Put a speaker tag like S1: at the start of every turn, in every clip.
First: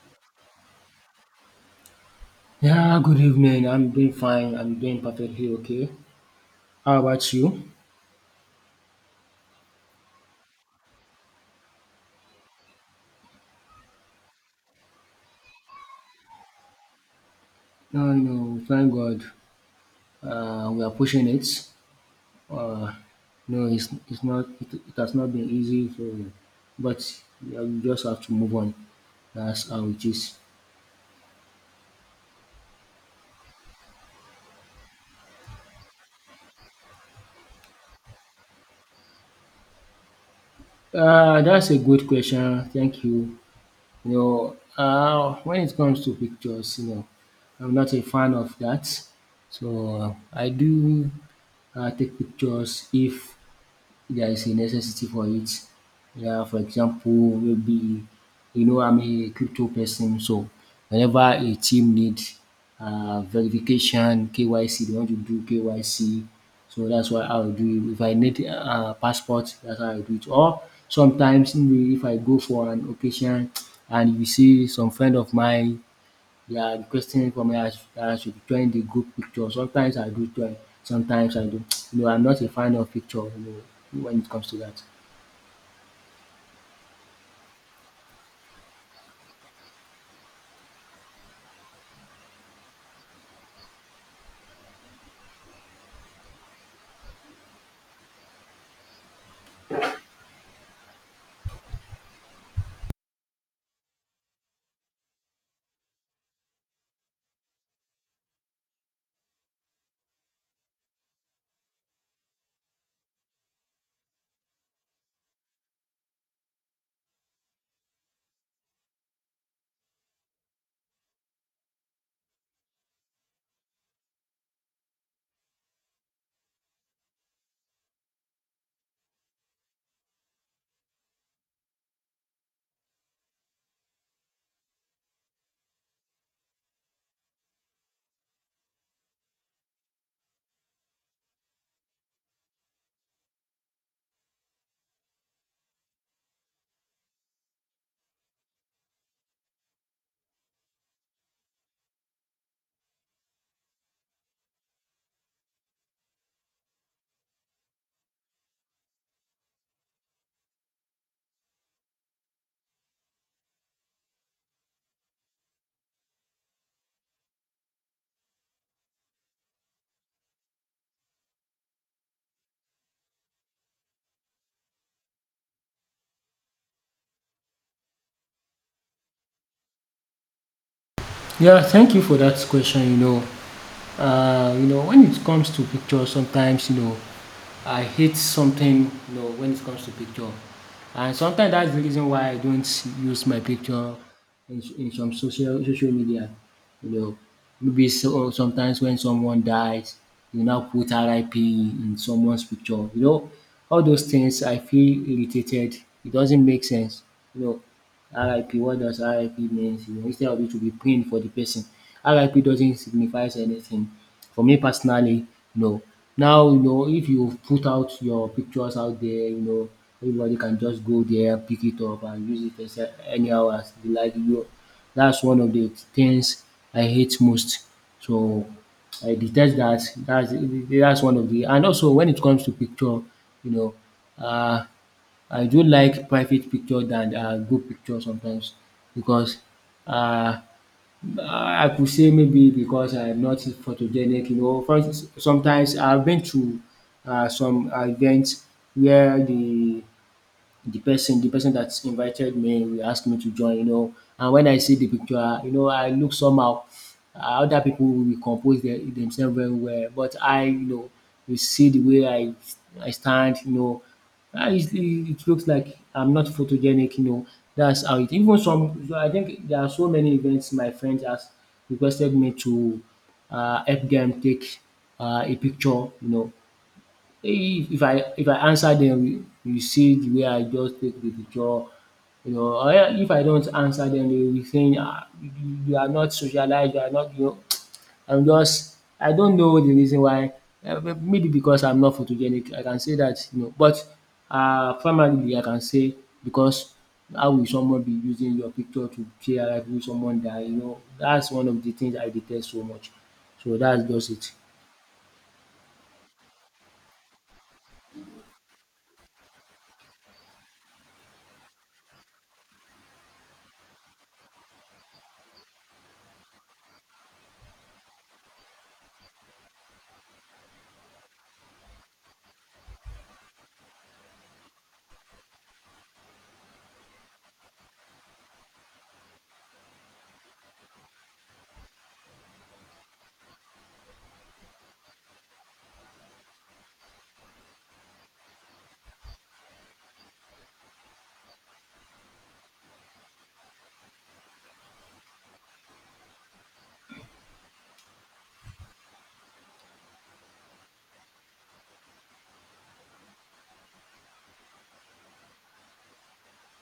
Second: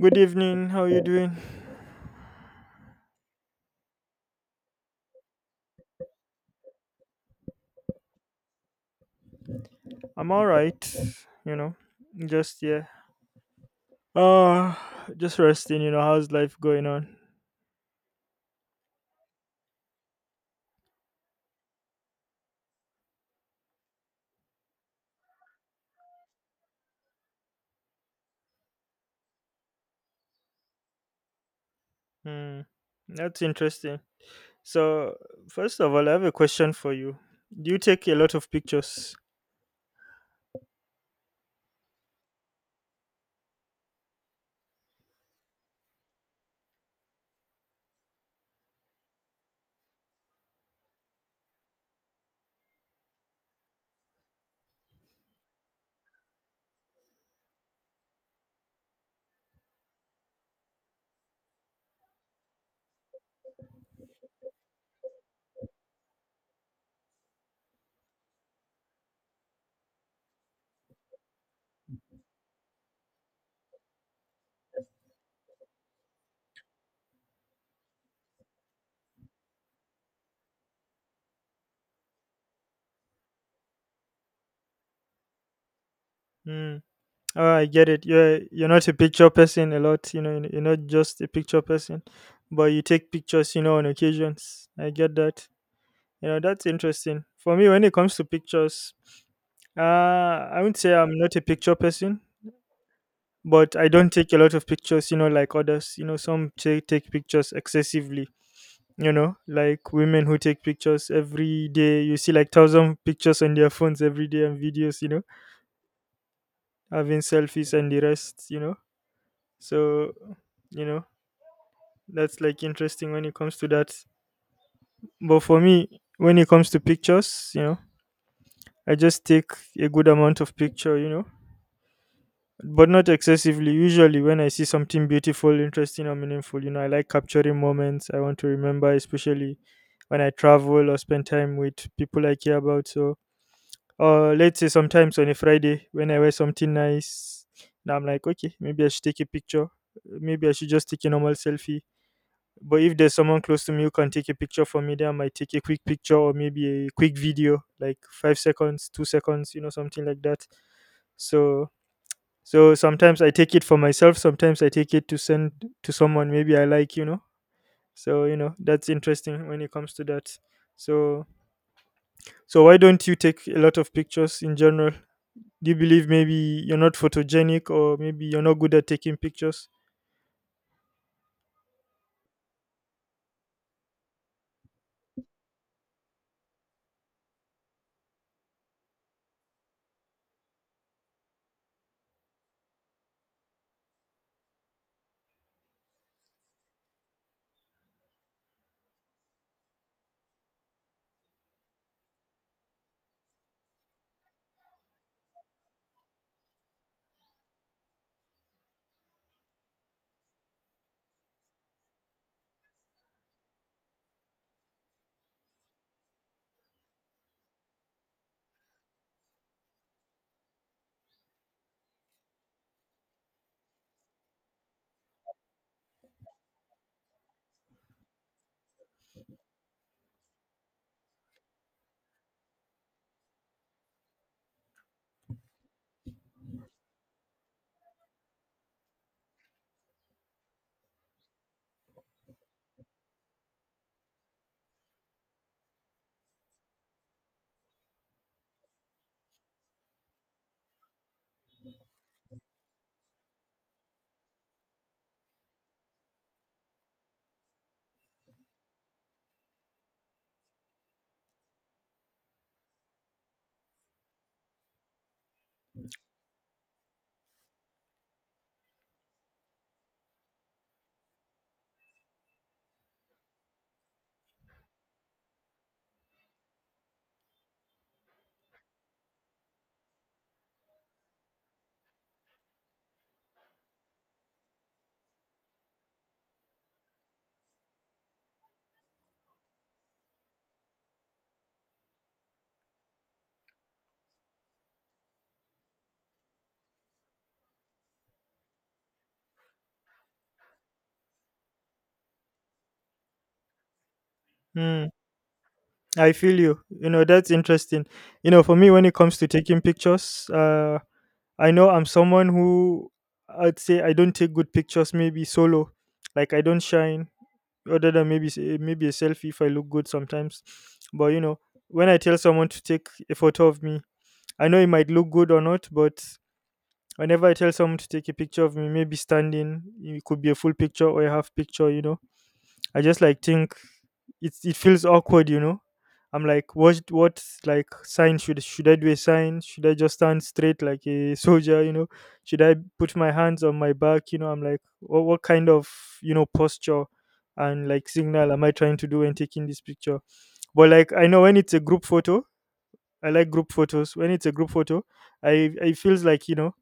S1: Good evening. How you doing?
S2: Yeah, good evening. I'm doing fine. I'm doing perfectly okay. How about you?
S1: I'm all right. You know, just yeah. Uh just resting. You know, how's life going on?
S2: No, no, thank God. We are pushing it. Uh, no, it's it's not. It has not been easy for, but yeah, we just have to move on. That's how it is.
S1: Hmm. That's interesting. So, first of all, I have a question for you. Do you take a lot of pictures?
S2: That's a good question. Thank you. You know, when it comes to pictures, you know, I'm not a fan of that. So I do take pictures if there is a necessity for it. Yeah, for example, maybe you know I'm a crypto person, so whenever a team need verification, KYC, they want to do KYC, so that's why I'll do. It. If I need passport, that's how I do it. Or sometimes maybe if I go for an occasion and you see some friend of mine they are requesting for me that I should join the group picture. Sometimes I do join, sometimes I don't. You know, I'm not a fan of picture, you know, when it comes to that.
S1: Hmm. Oh, I get it. You're not a picture person a lot. You know, you're not just a picture person, but you take pictures. You know, on occasions. I get that. You know, that's interesting. For me, when it comes to pictures, I would say I'm not a picture person, but I don't take a lot of pictures. You know, like others. You know, some take pictures excessively. You know, like women who take pictures every day. You see, like thousand pictures on their phones every day and videos. You know, having selfies and the rest. You know. So, you know, that's like interesting when it comes to that. But for me, when it comes to pictures, you know, I just take a good amount of picture, you know, but not excessively. Usually, when I see something beautiful, interesting, or meaningful, you know, I like capturing moments I want to remember, especially when I travel or spend time with people I care about. So, or let's say sometimes on a Friday when I wear something nice, now I'm like, okay, maybe I should take a picture. Maybe I should just take a normal selfie. But if there's someone close to me who can take a picture for me, then I might take a quick picture or maybe a quick video, like 5 seconds, 2 seconds, you know, something like that. So so sometimes I take it for myself, sometimes I take it to send to someone maybe I like, you know. So, you know, that's interesting when it comes to that. So so why don't you take a lot of pictures in general? Do you believe maybe you're not photogenic or maybe you're not good at taking pictures?
S2: Yeah, thank you for that question, you know. You know, when it comes to picture, sometimes, you know, I hate something, you know, when it comes to picture. And sometimes that's the reason why I don't use my picture in some social media. You know. Maybe so, sometimes when someone dies, you now put RIP in someone's picture. You know, all those things I feel irritated. It doesn't make sense. You know, RIP, what does RIP means? You know, instead of it to be praying for the person, RIP doesn't signify anything. For me personally, no. Now, you know, if you put out your pictures out there, you know, everybody can just go there, pick it up and use it as anyhow as they like. You know, that's one of the things I hate most. So I detest that. That's one of the and also when it comes to picture, you know, uh, I do like private picture than group picture sometimes because uh, I could say maybe because I'm not photogenic, you know. For, sometimes I've been to some events where the person that invited me we asked me to join, you know. And when I see the picture, you know, I look somehow. Other people will compose their themselves very well, but I, you know, you see the way I stand, you know, it looks like I'm not photogenic, you know. That's how it. Even some, I think there are so many events my friends has requested me to help them take a picture, you know. If I answer dem you see the way I just take the picture you know or if I don't answer dem they will be saying you are not socialized, you are not you know I'm just I don't know the reason why maybe because I'm not photogenic I can say that you know but primarily I can say because how will someone be using your picture to share life with someone that you know. That's one of the things I detest so much so that's just it.
S1: Mm, I feel you. You know, that's interesting. You know, for me, when it comes to taking pictures, I know I'm someone who I'd say I don't take good pictures. Maybe solo, like I don't shine. Other than maybe maybe a selfie if I look good sometimes. But you know, when I tell someone to take a photo of me, I know it might look good or not, but whenever I tell someone to take a picture of me, maybe standing, it could be a full picture or a half picture, you know. I just like think it feels awkward, you know. I'm like, what like sign should I do a sign? Should I just stand straight like a soldier, you know? Should I put my hands on my back? You know, I'm like, what kind of, you know, posture and like signal am I trying to do when taking this picture? But like I know when it's a group photo, I like group photos. When it's a group photo, I feels like, you know,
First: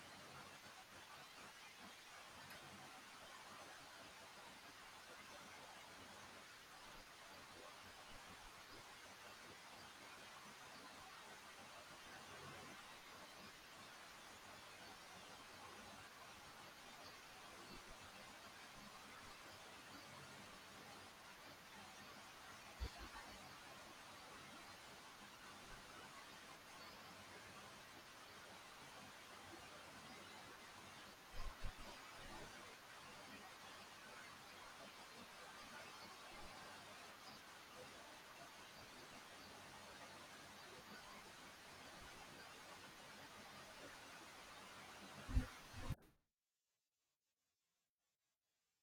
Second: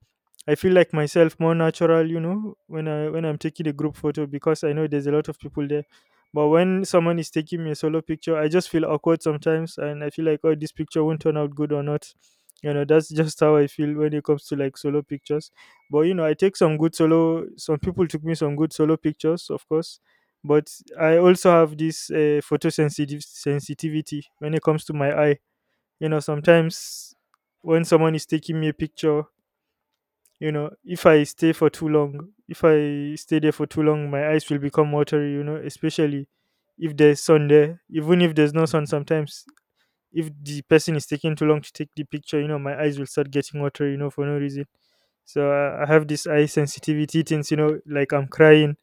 S1: I feel like myself more natural, you know, when I when I'm taking a group photo because I know there's a lot of people there. But when someone is taking me a solo picture, I just feel awkward sometimes, and I feel like, oh, this picture won't turn out good or not. You know, that's just how I feel when it comes to like solo pictures. But you know, I take some good solo. Some people took me some good solo pictures, of course. But I also have this photosensitive sensitivity when it comes to my eye. You know, sometimes when someone is taking me a picture, you know, if I stay for too long if I stay there for too long my eyes will become watery, you know, especially if there's sun there, even if there's no sun sometimes, if the person is taking too long to take the picture, you know, my eyes will start getting watery, you know, for no reason. I have this eye sensitivity things, you know, like I'm crying.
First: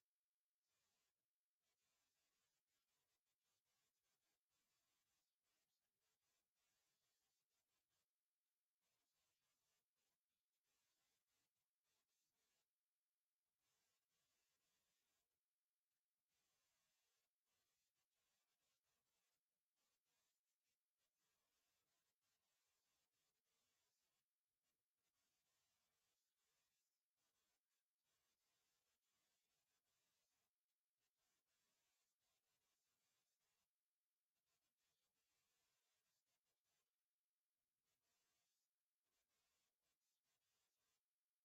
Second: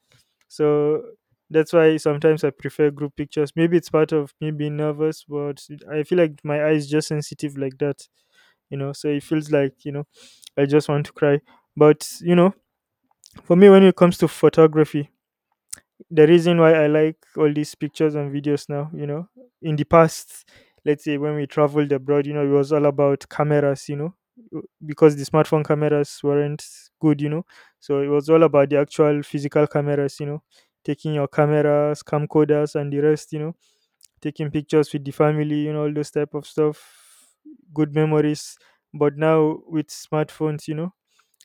S1: So that's why sometimes I prefer group pictures. Maybe it's part of me being nervous, but I feel like my eyes just sensitive like that, you know. So it feels like, you know, I just want to cry. But you know, for me, when it comes to photography, the reason why I like all these pictures and videos now, you know, in the past, let's say when we traveled abroad, you know, it was all about cameras, you know, because the smartphone cameras weren't good, you know, so it was all about the actual physical cameras, you know, taking your cameras, camcorders, and the rest, you know, taking pictures with the family, you know, all those type of stuff, good memories. But now with smartphones, you know,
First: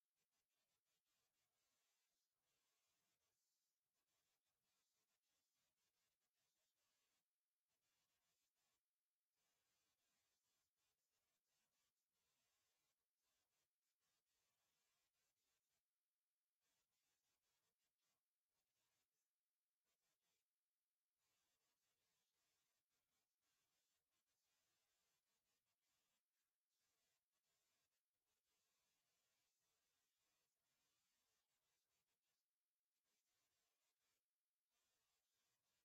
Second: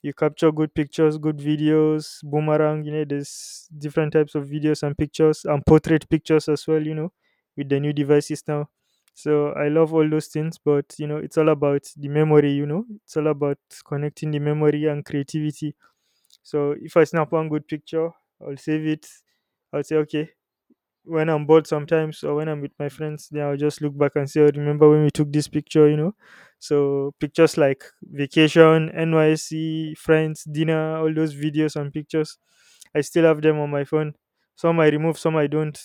S1: you capture good pictures, good videos, boomerang, you know, there's different types of videos and pictures and portrait pictures as well, you know, with the new devices now. So I love all those things, but you know, it's all about the memory, you know, it's all about connecting the memory and creativity. So if I snap one good picture, I'll save it. I'll say, okay, when I'm bored sometimes or when I'm with my friends, then I'll just look back and say, oh, remember when we took this picture, you know? So pictures like vacation, NYC, friends, dinner, all those videos and pictures, I still have them on my phone. Some I remove, some I don't.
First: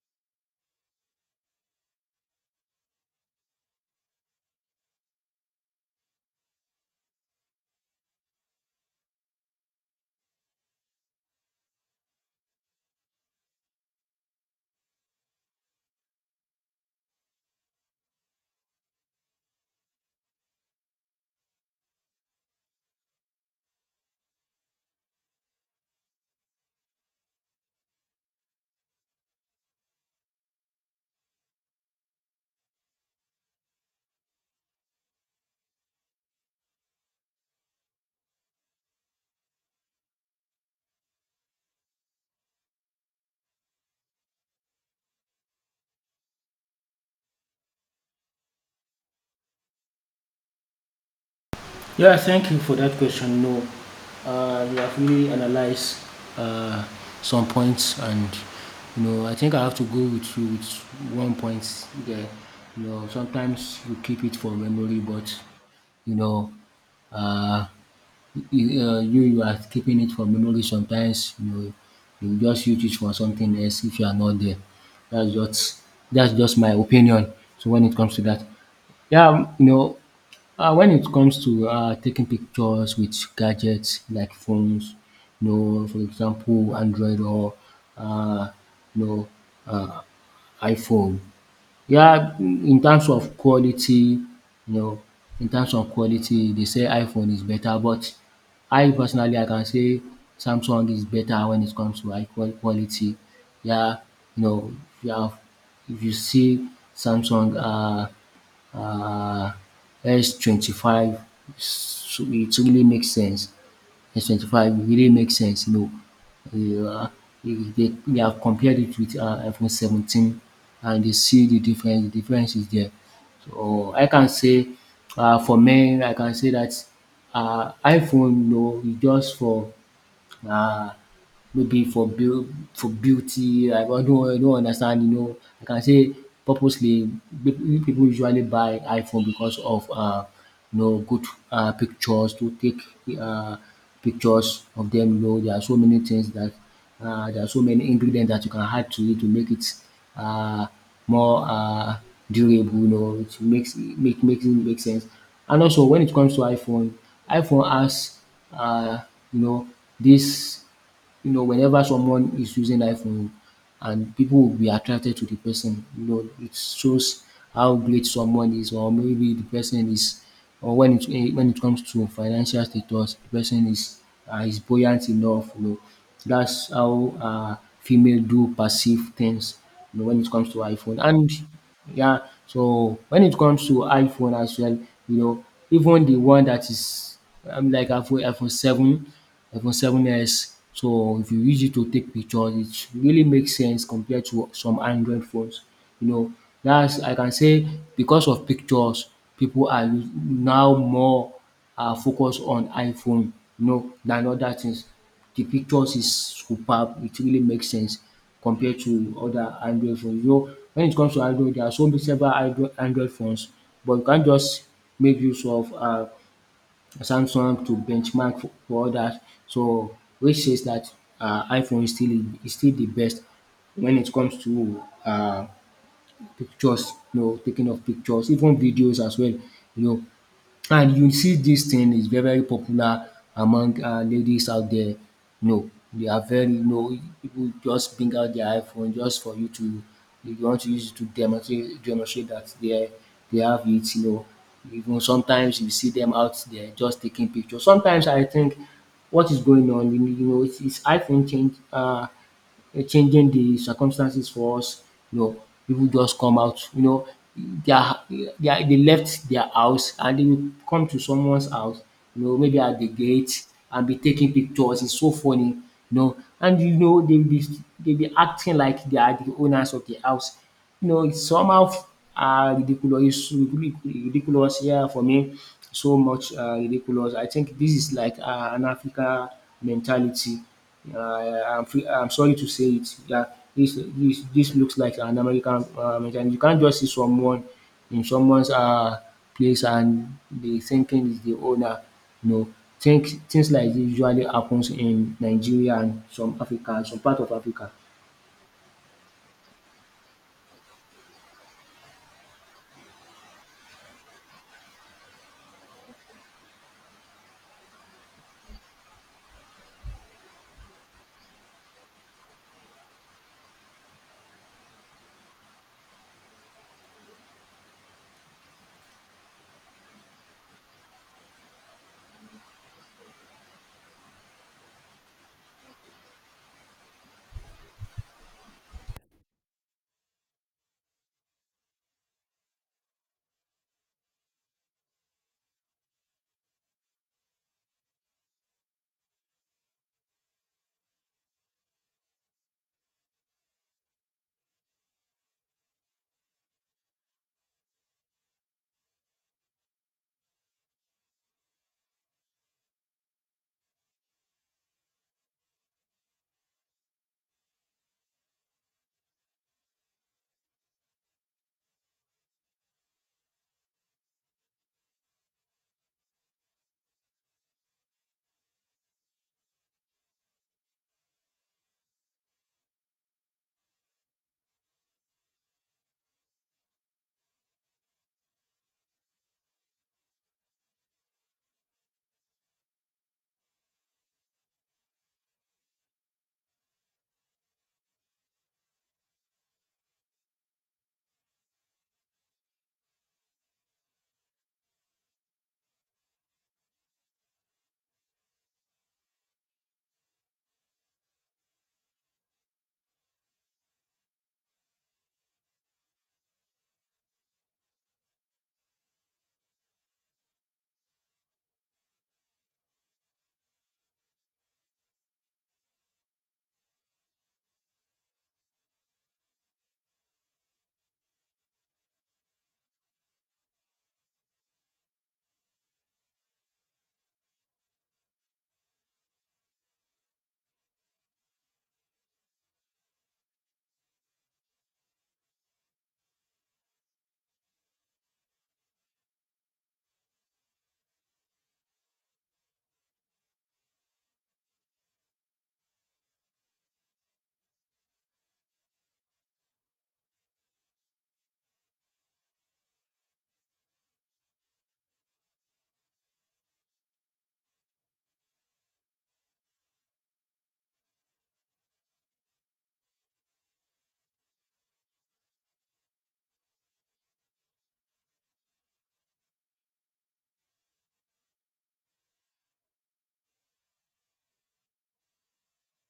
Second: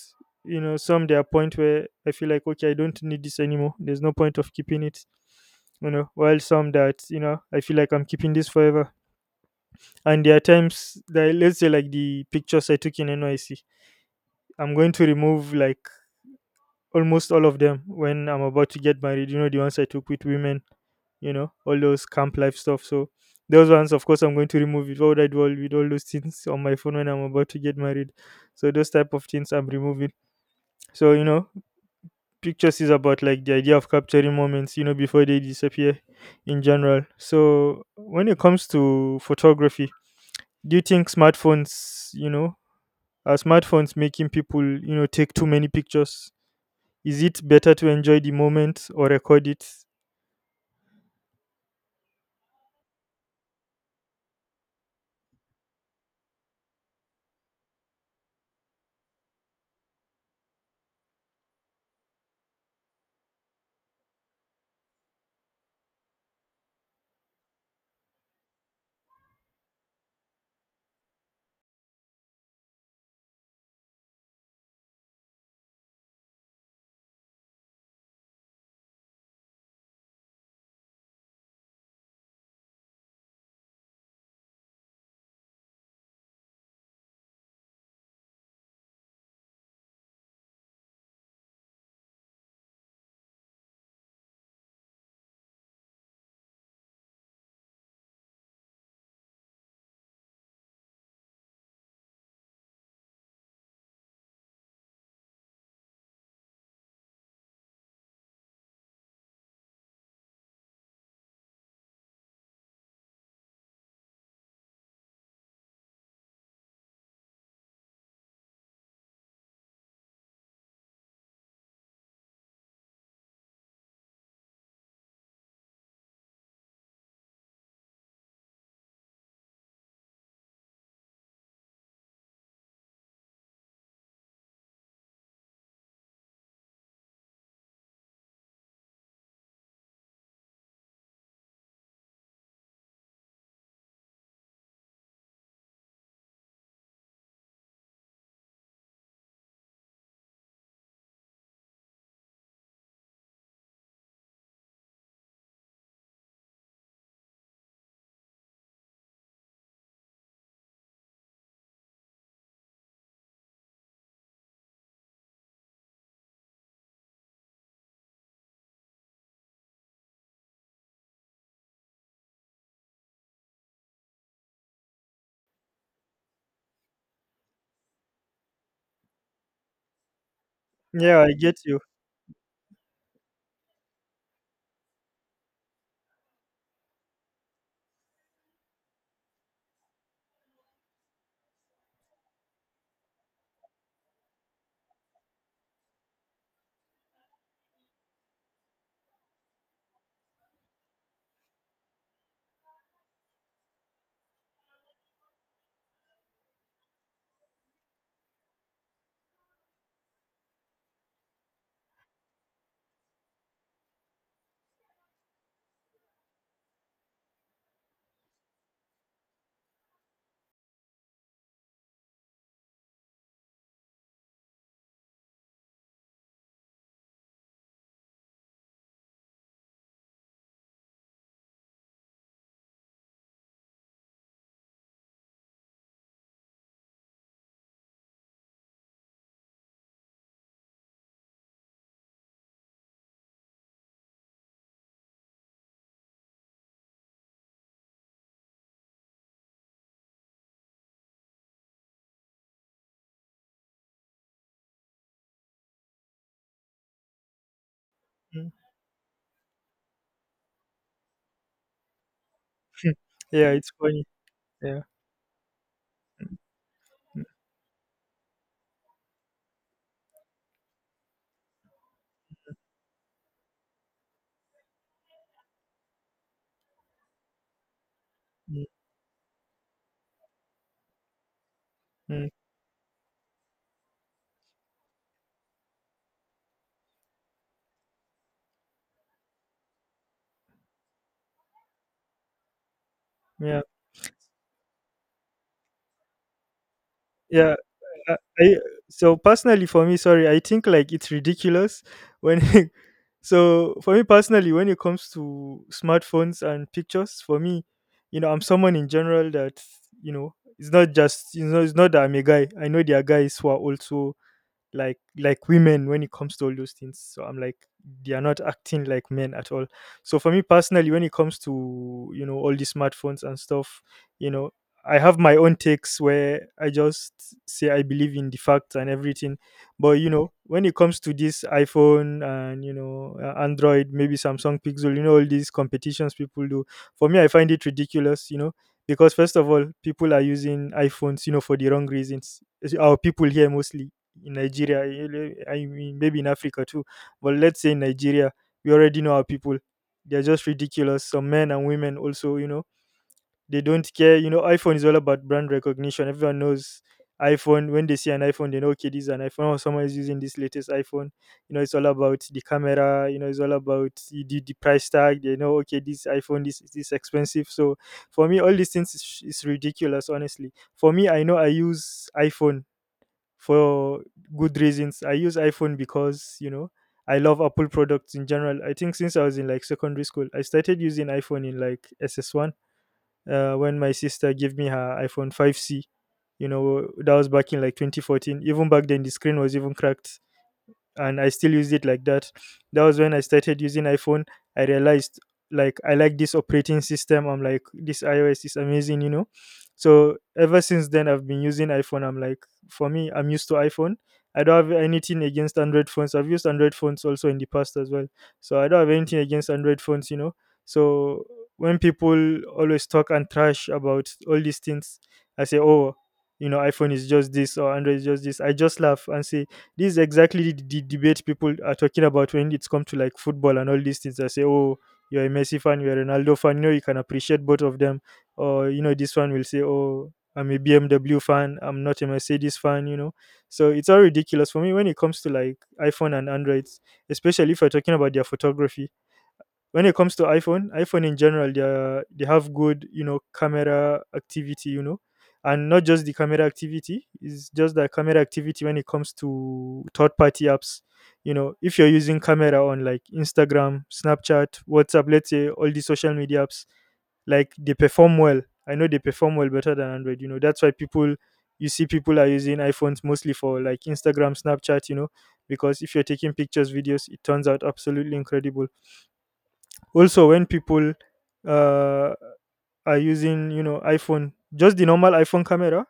S1: You know, some there are point where I feel like, okay, I don't need this anymore. There's no point of keeping it. You know, while some that, you know, I feel like I'm keeping this forever. And there are times that, let's say, like the pictures I took in NYC, I'm going to remove like almost all of them when I'm about to get married. You know, the ones I took with women, you know, all those camp life stuff. So those ones, of course, I'm going to remove it. What would I do with all those things on my phone when I'm about to get married? So those type of things I'm removing. So you know, pictures is about like the idea of capturing moments, you know, before they disappear, in general. So when it comes to photography, do you think smartphones, you know, are smartphones making people, you know, take too many pictures? Is it better to enjoy the moment or record it?
S2: Yeah, thank you for that question. No, you have really analyzed uh, some points, and you know, I think I have to go with you with one point there. You know, sometimes you keep it for memory, but you know, uh, you are keeping it for memory. Sometimes you know, you just use it for something else if you are not there. That's just that's just my opinion. So when it comes to that. Yeah, you know, when it comes to taking pictures with gadgets like phones, you know, for example, Android or, uh, you know, uh, iPhone, where in terms of quality, you know, in terms of quality dey say iPhone is beta but I personally I can say Samsung is beta wen it comes to quality where you know where if you see Samsung um S 25 so it really make sense. S 25, really makes sense, you know. Uh, they have compared it with iPhone 17 and they see the difference is there. So I can say for men I can say that, iPhone you know is just for uh maybe for beau for beauty, I don't understand, you know, I can say purposely pe- people usually buy iPhone because of you know good pictures to take uh pictures of them, you know, there are so many things that there are so many ingredients that you can add to it to make it uh more durable, you know, it makes make makes it make sense. And also when it comes to iPhone, iPhone has uh you know this you know, whenever someone is using iPhone and people will be attracted to the person, you know, it shows how great someone is or maybe the person is or when it when it comes to financial status, the person is buoyant enough, you know. That's how female do perceive things, you know, when it comes to iPhone.
S1: Yeah, I
S2: And
S1: get you.
S2: yeah, so when it comes to iPhone as well, you know, even the one that is I'm like iPhone 7, iPhone Seven S. So if you use it to take pictures, it really makes sense compared to some Android phones. You know, that's I can say because of pictures, people are now more are focused on iPhone, you know, than other things. The pictures is superb. It really makes sense compared to other Android phones. You know, when it comes to Android, there are so many several Android phones, but you can't just make use of Samsung to benchmark for others. So which says that iPhone is still the best when it comes to pictures, you know, taking of pictures, even videos as well, you know. And you see this thing is very popular among ladies out there. No, they are very. No, people just bring out their iPhone just for you to you want to use it to demonstrate that they have it you know. Even sometimes you see them out there just taking pictures. Sometimes I think what is going on you know it's iPhone change changing the circumstances for us, you know, people just come out, you know, they their
S1: Mm.
S2: they are they left their house and they will come to someone's house, you know, maybe at the gate
S1: Yeah, it's
S2: and be
S1: funny.
S2: taking
S1: Yeah.
S2: pictures. It's so funny, you know, and you know
S1: Mm,
S2: they'll be acting like they are the owners of the house. You know, it's somehow ridiculous, ridiculous, yeah, for me, so much ridiculous. I think this is like
S1: mm,
S2: an Africa mentality. Uh, I'm
S1: mm.
S2: sorry to say it. Yeah, this looks like an American and you can't just see someone in someone's place and be thinking is the owner. No, think things
S1: Yeah.
S2: like this usually happens in Nigeria and some Africa, some part of
S1: Yeah.
S2: Africa.
S1: I so personally for me, sorry, I think like it's ridiculous when so for me personally when it comes to smartphones and pictures, for me, you know, I'm someone in general that, you know, it's not just, you know, it's not that I'm a guy. I know there are guys who are also like women when it comes to all those things, so I'm like they are not acting like men at all. So for me personally when it comes to, you know, all these smartphones and stuff, you know, I have my own takes where I just say I believe in the facts and everything. But you know when it comes to this iphone and, you know, android, maybe samsung, pixel, you know, all these competitions people do, for me I find it ridiculous, you know, because first of all people are using iphones, you know, for the wrong reasons. It's our people here mostly in Nigeria, I mean, maybe in Africa too, but let's say in Nigeria, we already know our people. They're just ridiculous. Some men and women also, you know, they don't care. You know, iPhone is all about brand recognition. Everyone knows iPhone. When they see an iPhone, they know, okay, this is an iPhone. Or someone is using this latest iPhone. You know, it's all about the camera. You know, it's all about the price tag. They know, okay, this iPhone, this expensive. So for me, all these things is ridiculous, honestly. For me I know I use iphone for good reasons. I use iPhone because, you know, I love Apple products in general. I think since I was in like secondary school, I started using iPhone in like SS1, when my sister gave me her iPhone 5C. You know, that was back in like 2014. Even back then, the screen was even cracked and I still used it like that. That was when I started using iPhone. I realized like I like this operating system. I'm like this iOS is amazing, you know. So ever since then I've been using iPhone. I'm like for me I'm used to iPhone. I don't have anything against Android phones. I've used Android phones also in the past as well. So I don't have anything against Android phones, you know. So when people always talk and trash about all these things, I say, oh, you know, iPhone is just this or Android is just this. I just laugh and say, this is exactly the debate people are talking about when it's come to like football and all these things. They say, oh, you're a Messi fan, you're a Ronaldo fan. You know, you can appreciate both of them. Or you know, this one will say, oh, I'm a BMW fan. I'm not a Mercedes fan. You know, so it's all ridiculous for me when it comes to like iPhone and Androids, especially if you're talking about their photography. When it comes to iPhone in general they have good, you know, camera activity, you know. And not just the camera activity, it's just the camera activity when it comes to third party apps. You know, if you're using camera on like Instagram, Snapchat, WhatsApp, let's say all the social media apps, like they perform well. I know they perform well, better than Android, you know. That's why people, you see people are using iPhones mostly for like Instagram, Snapchat, you know, because if you're taking pictures, videos, it turns out absolutely incredible. Also, when people uh, are using, you know, iPhone, just the normal iPhone camera,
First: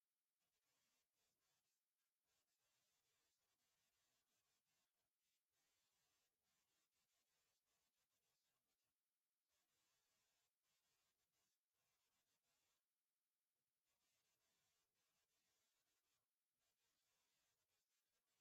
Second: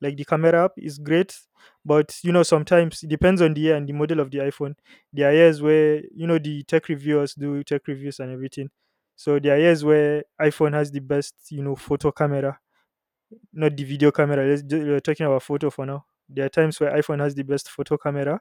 S1: like the camera app is great, but you know, sometimes it depends on the year and the model of the iPhone. There are years where you know the tech reviewers do tech reviews and everything. So there are years where iPhone has the best, you know, photo camera, not the video camera. We're talking about photo for now. There are times where iPhone has the best photo camera,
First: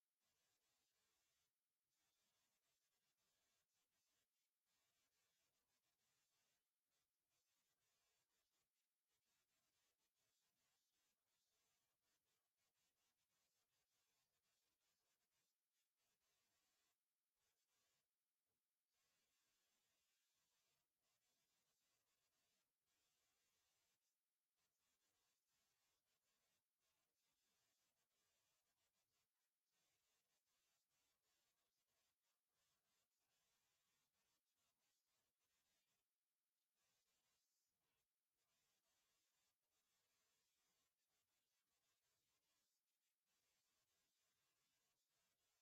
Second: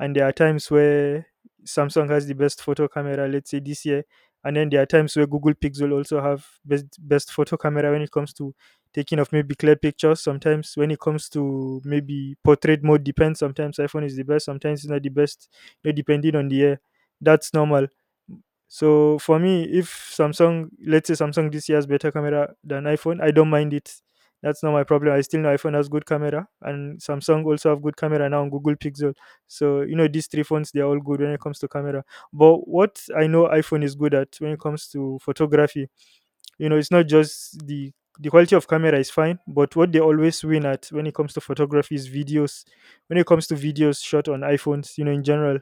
S1: and there are times where Samsung has the best photo camera, let's say this year, and then there are times where Google Pixel also have best photo camera when it comes to taking of maybe clear pictures. Sometimes when it comes to maybe portrait mode, depends. Sometimes iPhone is the best, sometimes it's not the best. You know, depending on the year, that's normal. So for me, if Samsung, let's say Samsung this year has better camera than iPhone, I don't mind it. That's not my problem. I still know iPhone has good camera, and Samsung also have good camera now on Google Pixel. So you know these three phones, they are all good when it comes to camera. But what I know iPhone is good at when it comes to photography, you know, it's not just the quality of camera is fine, but what they always win at when it comes to photography is videos. When it comes to videos shot on iPhones, you know, in general,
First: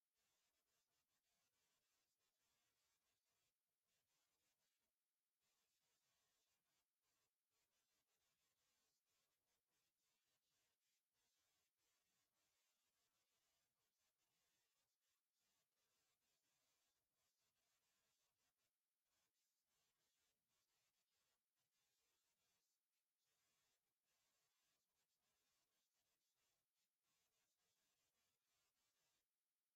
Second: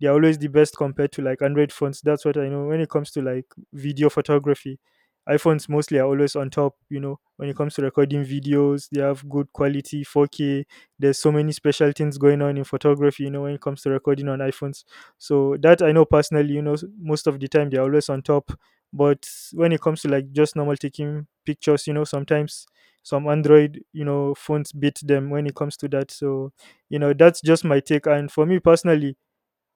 S1: they're always the best compared to like Android phones. That's what I know when it comes to like video photography. iPhones mostly are always on top, you know. When it comes to recording videos, they have good quality, 4K. There's so many special things going on in photography, you know, when it comes to recording on iPhones. So that I know personally, you know, most of the time they're always on top. But when it comes to like just normal taking pictures, you know, sometimes some Android, you know, phones beat them when it comes to that. So you know, that's just my take, and for me personally,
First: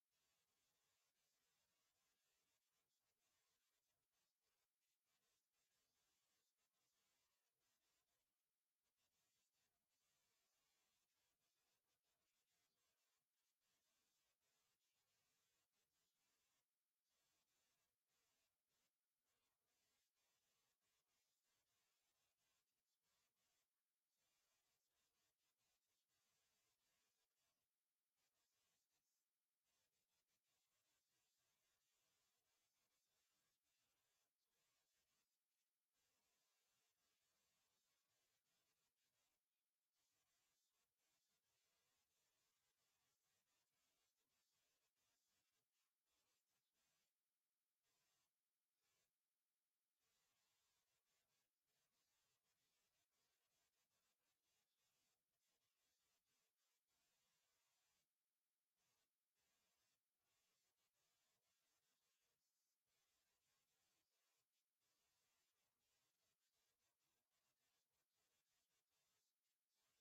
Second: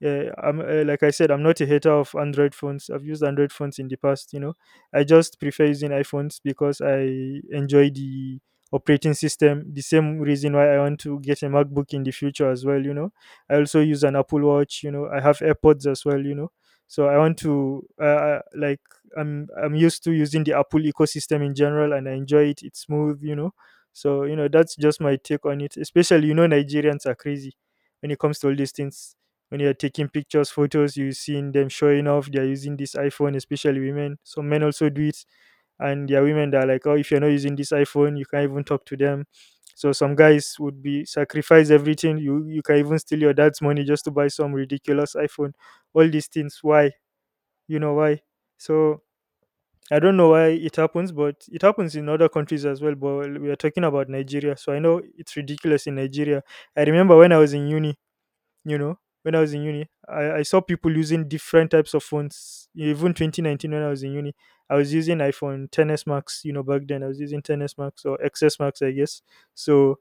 S1: yeah, I'm like I said, I'm not a hater of Android phones. I've used Android phones in the past, you know. I just prefer using iPhones because I enjoy the operating system. The same reason why I want to get a MacBook in the future as well, you know. I also use an Apple Watch, you know. I have AirPods as well, you know. So I want to like I'm used to using the Apple ecosystem in general, and I enjoy it. It's smooth, you know. So you know that's just my take on it. Especially, you know, Nigerians are crazy when it comes to all these things. When you're taking pictures, photos, you're seeing them showing off. They're using this iPhone, especially women. Some men also do it, and there are women that are like, oh, if you're not using this iPhone, you can't even talk to them. So some guys would be sacrifice everything. You can even steal your dad's money just to buy some ridiculous iPhone. All these things. Why? You know why? So I don't know why it happens, but it happens in other countries as well. But we are talking about Nigeria, so I know it's ridiculous in Nigeria. I remember when I was in uni, you know, when I was in uni I saw people using different types of phones even 2019. When I was in uni I was using iPhone 10s Max, you know, back then I was using 10s Max or XS Max I guess. So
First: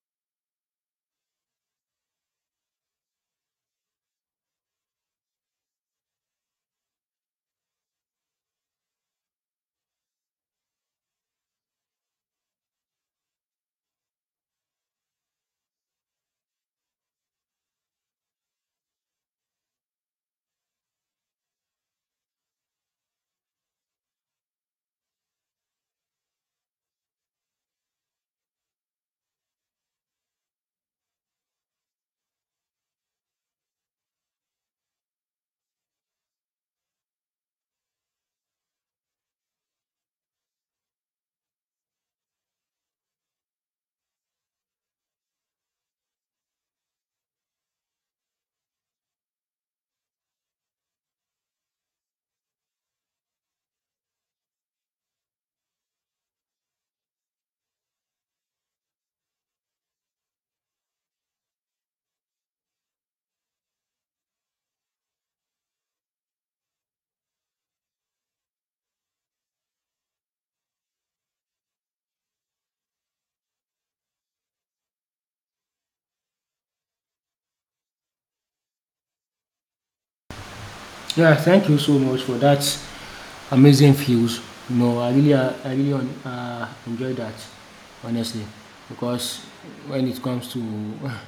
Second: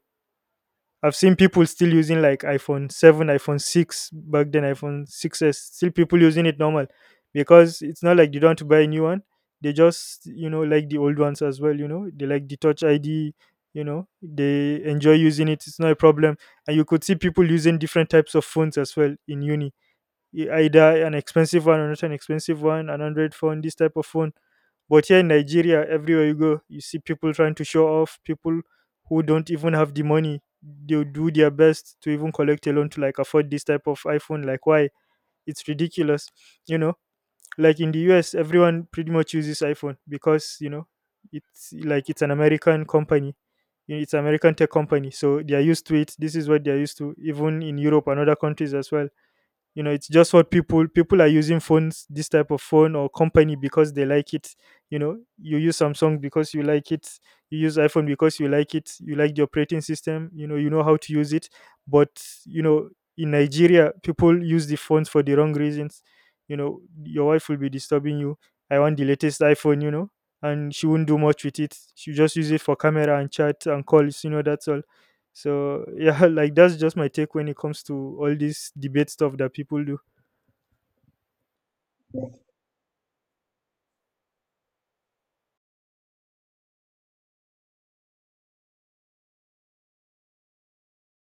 S1: I've seen people still using like iPhone 7, iPhone 6, back then iPhone 6s, still people using it normal because it's not like they don't want to buy a new one. They just, you know, like the old ones as well, you know. They like the Touch ID, you know, they enjoy using it. It's not a problem. And you could see people using different types of phones as well in uni, either an expensive one or not an expensive one, an Android phone, this type of phone. But here in Nigeria, everywhere you go, you see people trying to show off, people who don't even have the money. They'll do their best to even collect a loan to like afford this type of iPhone. Like, why? It's ridiculous. You know, like in the US, everyone pretty much uses iPhone because, you know, it's like it's an American company. You know, it's an American tech company. So they are used to it. This is what they are used to, even in Europe and other countries as well. You know, it's just what people, are using phones, this type of phone or company, because they like it. You know, you use Samsung because you like it, you use iPhone because you like it, you like the operating system, you know, you know how to use it. But, you know, in Nigeria people use the phones for the wrong reasons. You know, your wife will be disturbing you, I want the latest iPhone, you know. And she won't do much with it, she just use it for camera and chat and calls, you know, that's all. So yeah, like that's just my take when it comes to all this debate stuff that people do.
S2: Yeah, thank you so much for that amazing views. No, I really, I really enjoy that, honestly, because when it comes to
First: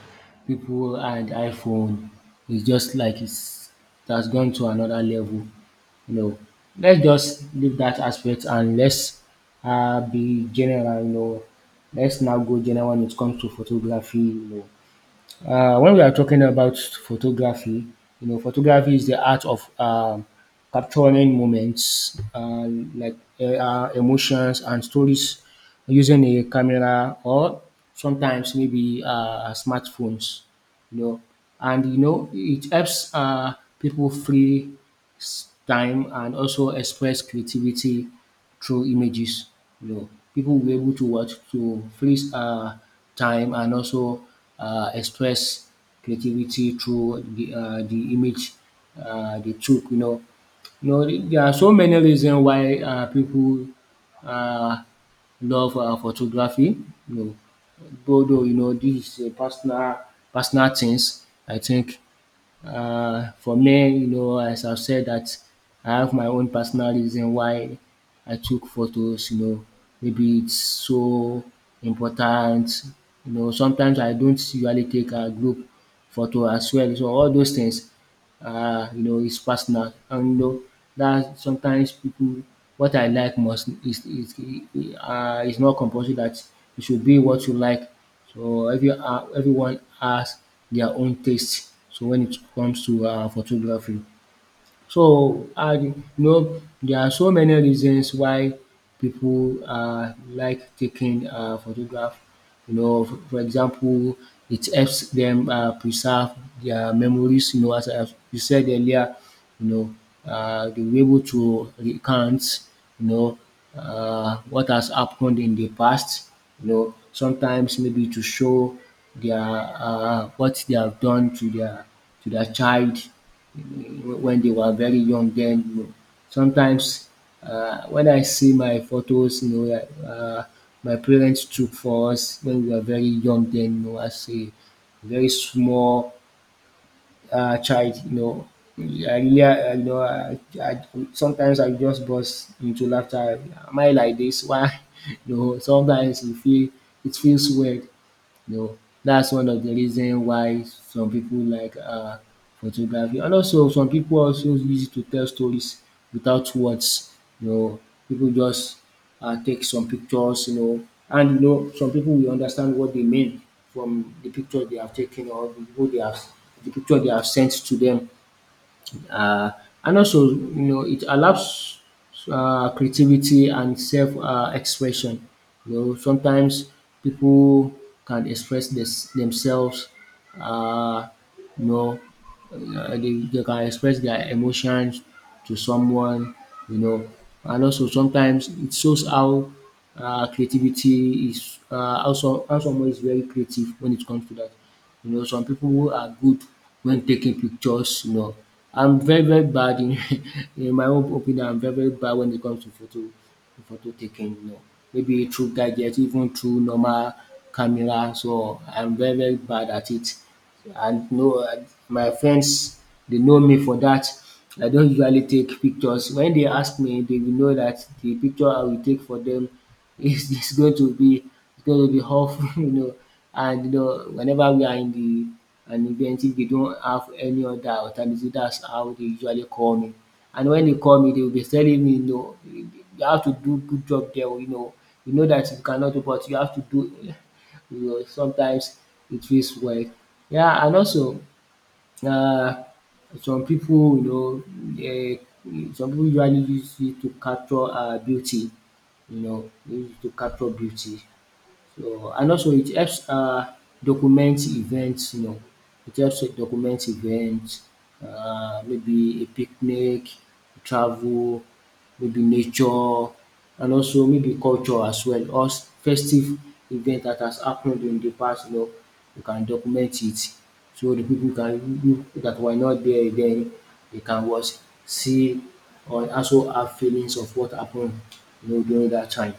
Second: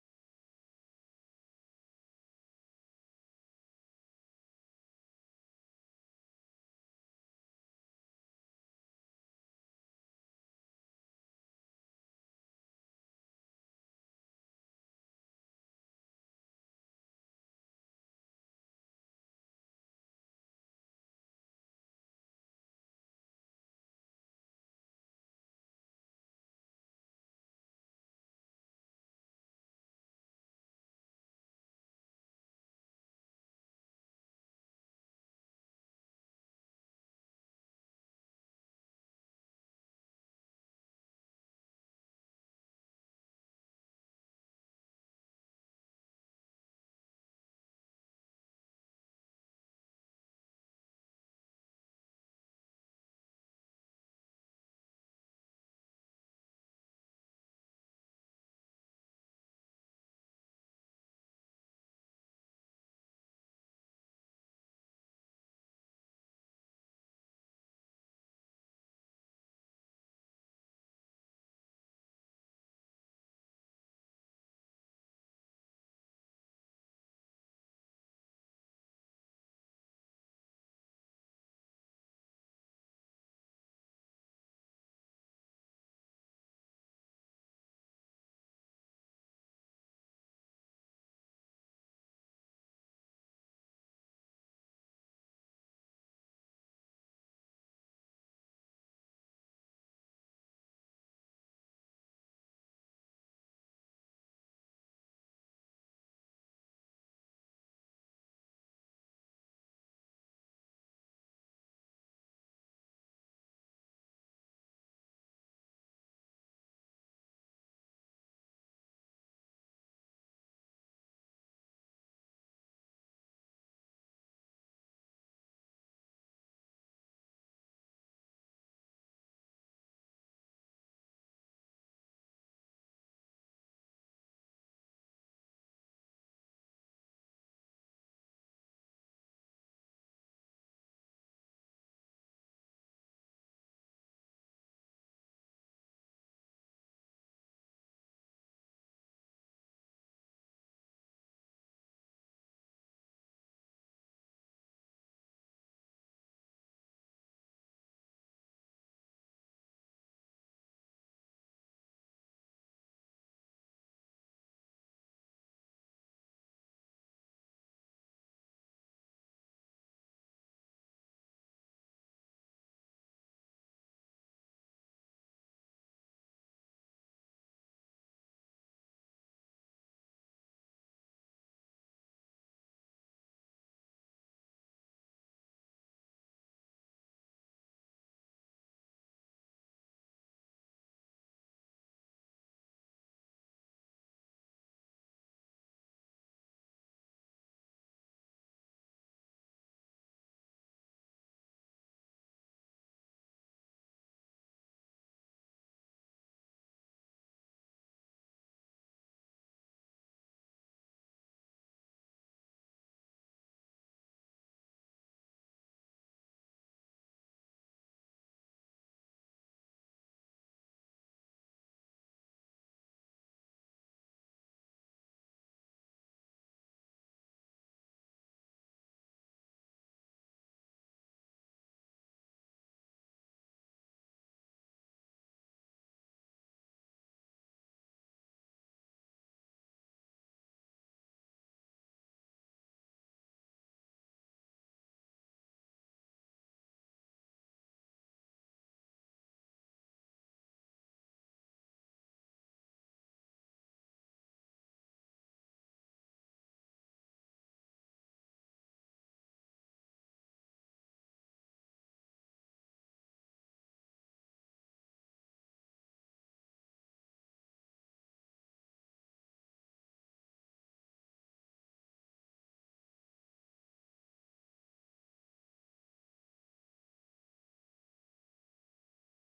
S2: people and iPhone, it's just like it's that's gone to another level. You know, let's just leave that aspect and let's be general. You know, let's now go general when it comes to photography. You know, when we are talking about photography, you know, photography is the art of capturing moments like emotions and stories using a camera or sometimes maybe smartphones, you know, and you know it helps people free time and also express creativity through images. You know, people will be able to watch to freeze time and also express creativity through the image they took. You know there are so many reasons why people uh, love photography. You know, although you know this is a personal things. I think. For me, you know, as I've said that I have my own personal reason why I took photos, you know, maybe it's so important. You know, sometimes I don't usually take a group photo as well. So all those things you know, it's personal. And you know that sometimes people, what I like most is it's not compulsory that it should be what you like. So every everyone has their own taste. So when it comes to photography. So, I you know there are so many reasons why people like taking photograph. You know for example it helps them preserve their memories, you know, as you said earlier, you know, they were able to recount, you know, what has happened in the past, you know, sometimes maybe to show their, what they have done to their, to their child when they were very young, then you know sometimes, when I see my photos, you know, um my parents took for us when we were very young, then you know, as a very small child, you know, I really I you know I sometimes I just burst into laughter. Am I like this? Why? You know sometimes e feel it feels weird. You know, that's one of the reason why some people like photography, and also some people also use it to tell stories without words. You know, people just take some pictures, you know, and you know some people will understand what they mean from the picture they have taken, or the people they have, the picture they have sent to them, uh, and also you know it allows creativity and self expression. You know sometimes people can express this, themselves. Uh, you know they can express their emotions to someone. You know, and also sometimes it shows how creativity is, how someone is very creative when it comes to that. You know, some people who are good when taking pictures, you know. I'm very very bad in in my own opinion, I'm very very bad when it comes to photo taking, you know. Maybe through gadgets, even through normal camera, so I'm very very bad at it. And no, know, my friends they know me for that. I don't usually take pictures. When they ask me, they will know that the picture I will take for them it's going to be, it's going to be awful, you know. And you know, whenever we are in the, an event, if they don't have any other alternative, that's how they usually call me. And when they call me, they will be telling me, you know, you have to do good job there, you know. You know that you cannot do, but you have to do. You know, sometimes it feels well. Yeah, and also, Na, some pipu, you know, some pipu usually use it to capture beauty, you know, use it to capture beauty. So and also it helps document events, you know, it helps to document events, maybe a picnic, travel, maybe nature, and also maybe culture as well, or festive event that has happened in the past, you know, you can document it so the people can, you dat were not there then, they can watch, see, or also have feelings of what happened, you know, during that time.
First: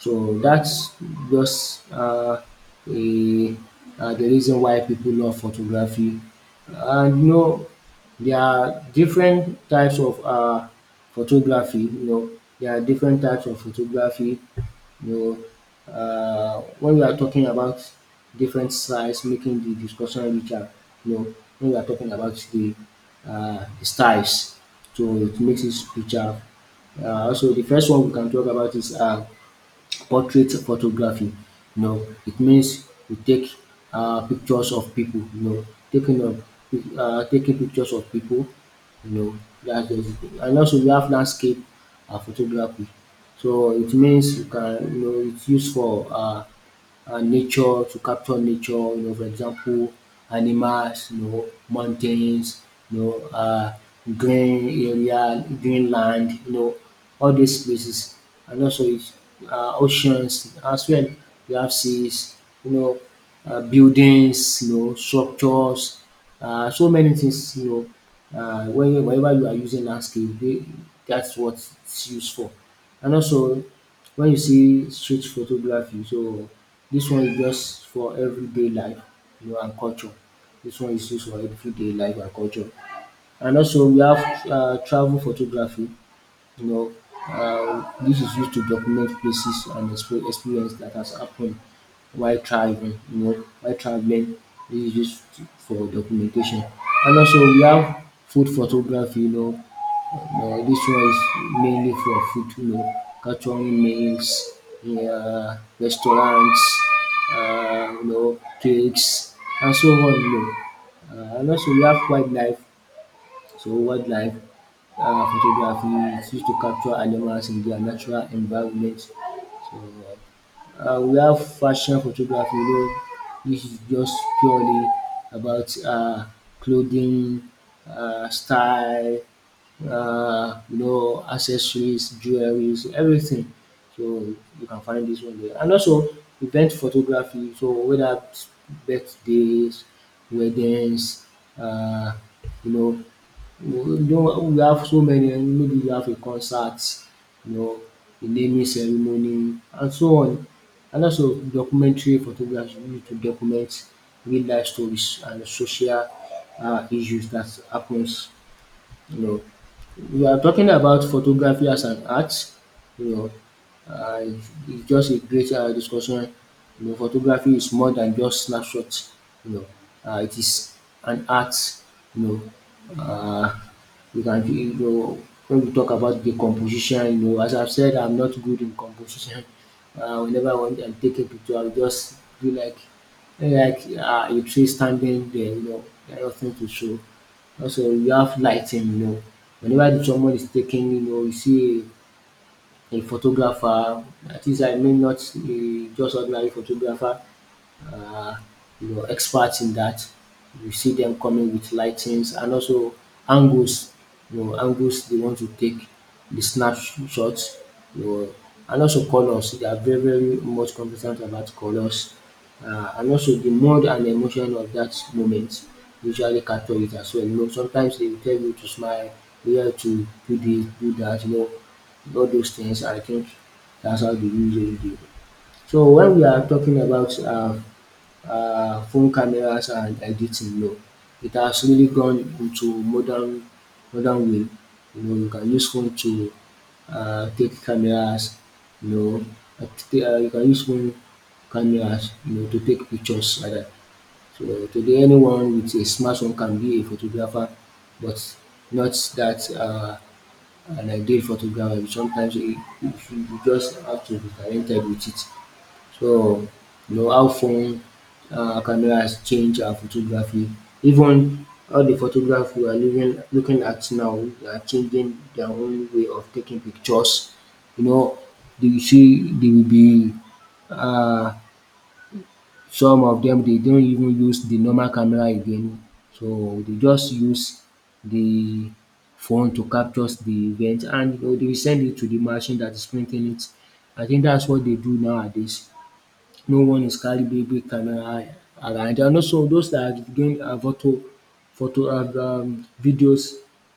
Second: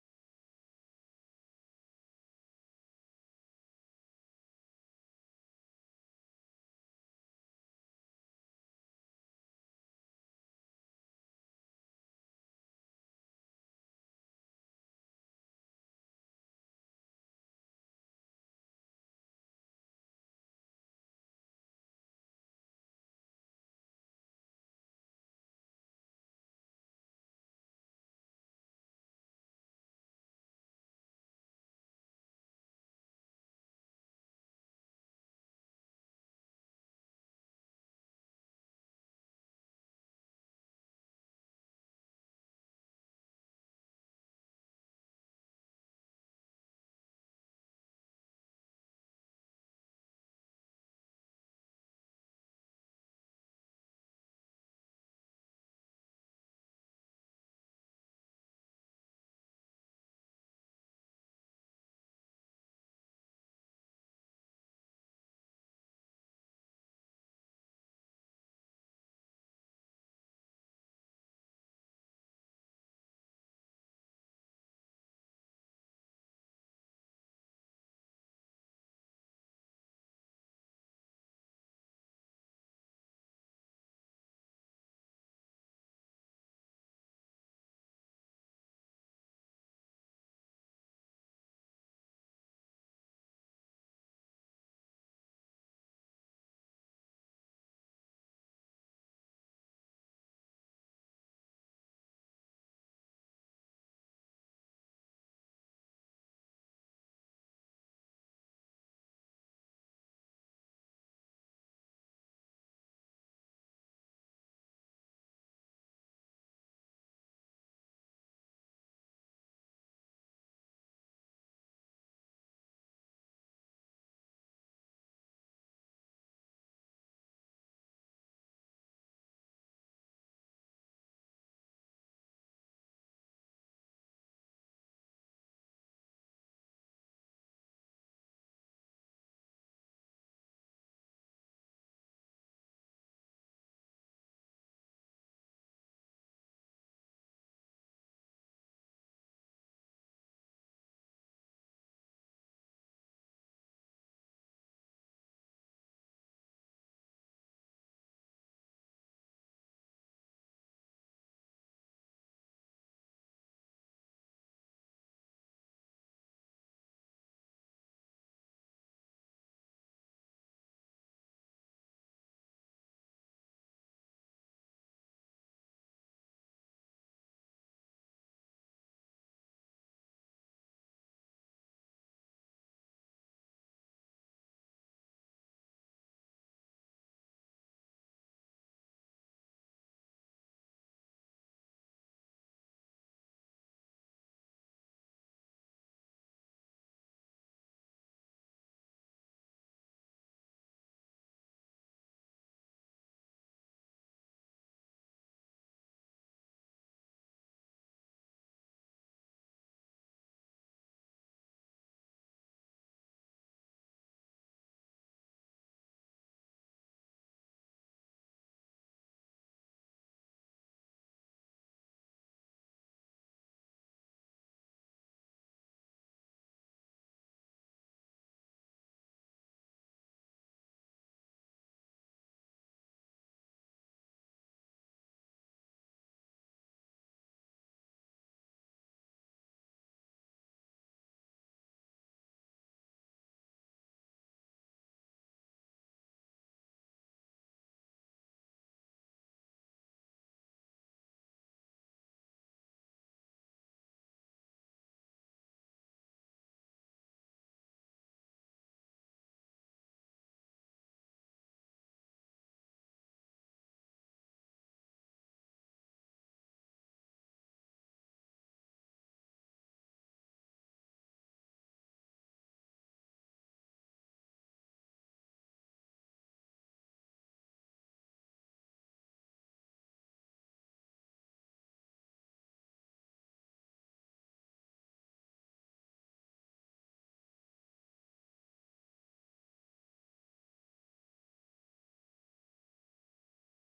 S2: So that's just a the reason why people love photography. And you know there are different types of photography, you know, there are different types of photography, you know, when we are talking about different styles making the discussion richer, you know, when we are talking about the styles, so it makes it richer. Also the first one we can talk about is portrait photography, you know, it means you take pictures of people, you know, taking of taking pictures of people, you know, that's just it. And also we have landscape photography. So it means you can, you know, it's used for nature, to capture nature. You know, for example, animals. You know, mountains. You know, green area, green land. You know, all these places, and also it's, oceans as well. You have seas. You know, buildings. You know, structures. So many things. You know, whenever you are using landscape, they, that's what it's used for. And also, when you see street photography, so this one is just for everyday life, you know, and culture. This one is use for everyday life and culture. And also we have travel photography, you know, this is used to document places and experience that has happened while travelling, you know, while travelling this is use for documentation. And also we have food photography, you know, this one is mainly for food, you know, catering meals, yeah, restaurants, you know, cakes, and so on, you know. And also, we have wildlife. So, wildlife photography is used to capture animals in their natural environment. So, uh, we have fashion photography, you know, which is just purely about clothing, style, you know, accessories, jewelries, everything. So you can find this one there. And also event photography, so whether it's birthdays, weddings, uh, you know, we don't we have so many, and maybe you have a concert, you know, a naming ceremony and so on. And also documentary photography used to document real life stories and social issues that happens, you know. We are talking about photography as an art, you know, it's just a great discussion. You know, photography is more than just snapshot. You know, it is an art. You know, uh, you know when we talk about the composition. You know, as I've said, I'm not good in composition. Whenever I want and take a picture, I'll just do like a tree standing there. You know, there are nothing to show. Also, you have lighting, you know. Whenever someone is taking, you know, you see a photographer. That is, I mean, not a just ordinary photographer, uh, you know, experts in that. You see them coming with lightings, and also angles, you know, angles they want to take, the snapshots, you know, and also colors. They are very, very much competent about colors. And also the mood and emotion of that moment usually capture it as well. You know, sometimes they will tell you to smile, you have to do this, do that, you know, all those things. I think that's how they usually do. So when we are talking about phone cameras and editing, no, it has really gone into modern way. You know, you can use phone to take cameras. You know, you can use phone cameras. You know, to take pictures like that. So today, anyone with a smartphone can be a photographer, but not that. And I did photography. Sometimes you just have to be talented with it. So, you know how phone cameras change our photography. Even all the photograph we are living looking at now, they are changing their own way of taking pictures. You know, they will be um some of dem dey not even use the normal camera again. So they just use the phone to captures the event, and you know, they will send it to the machine that is printing it. I think that's what they do nowadays. No one is carry big big camera around, and also those that are doing photo and videos,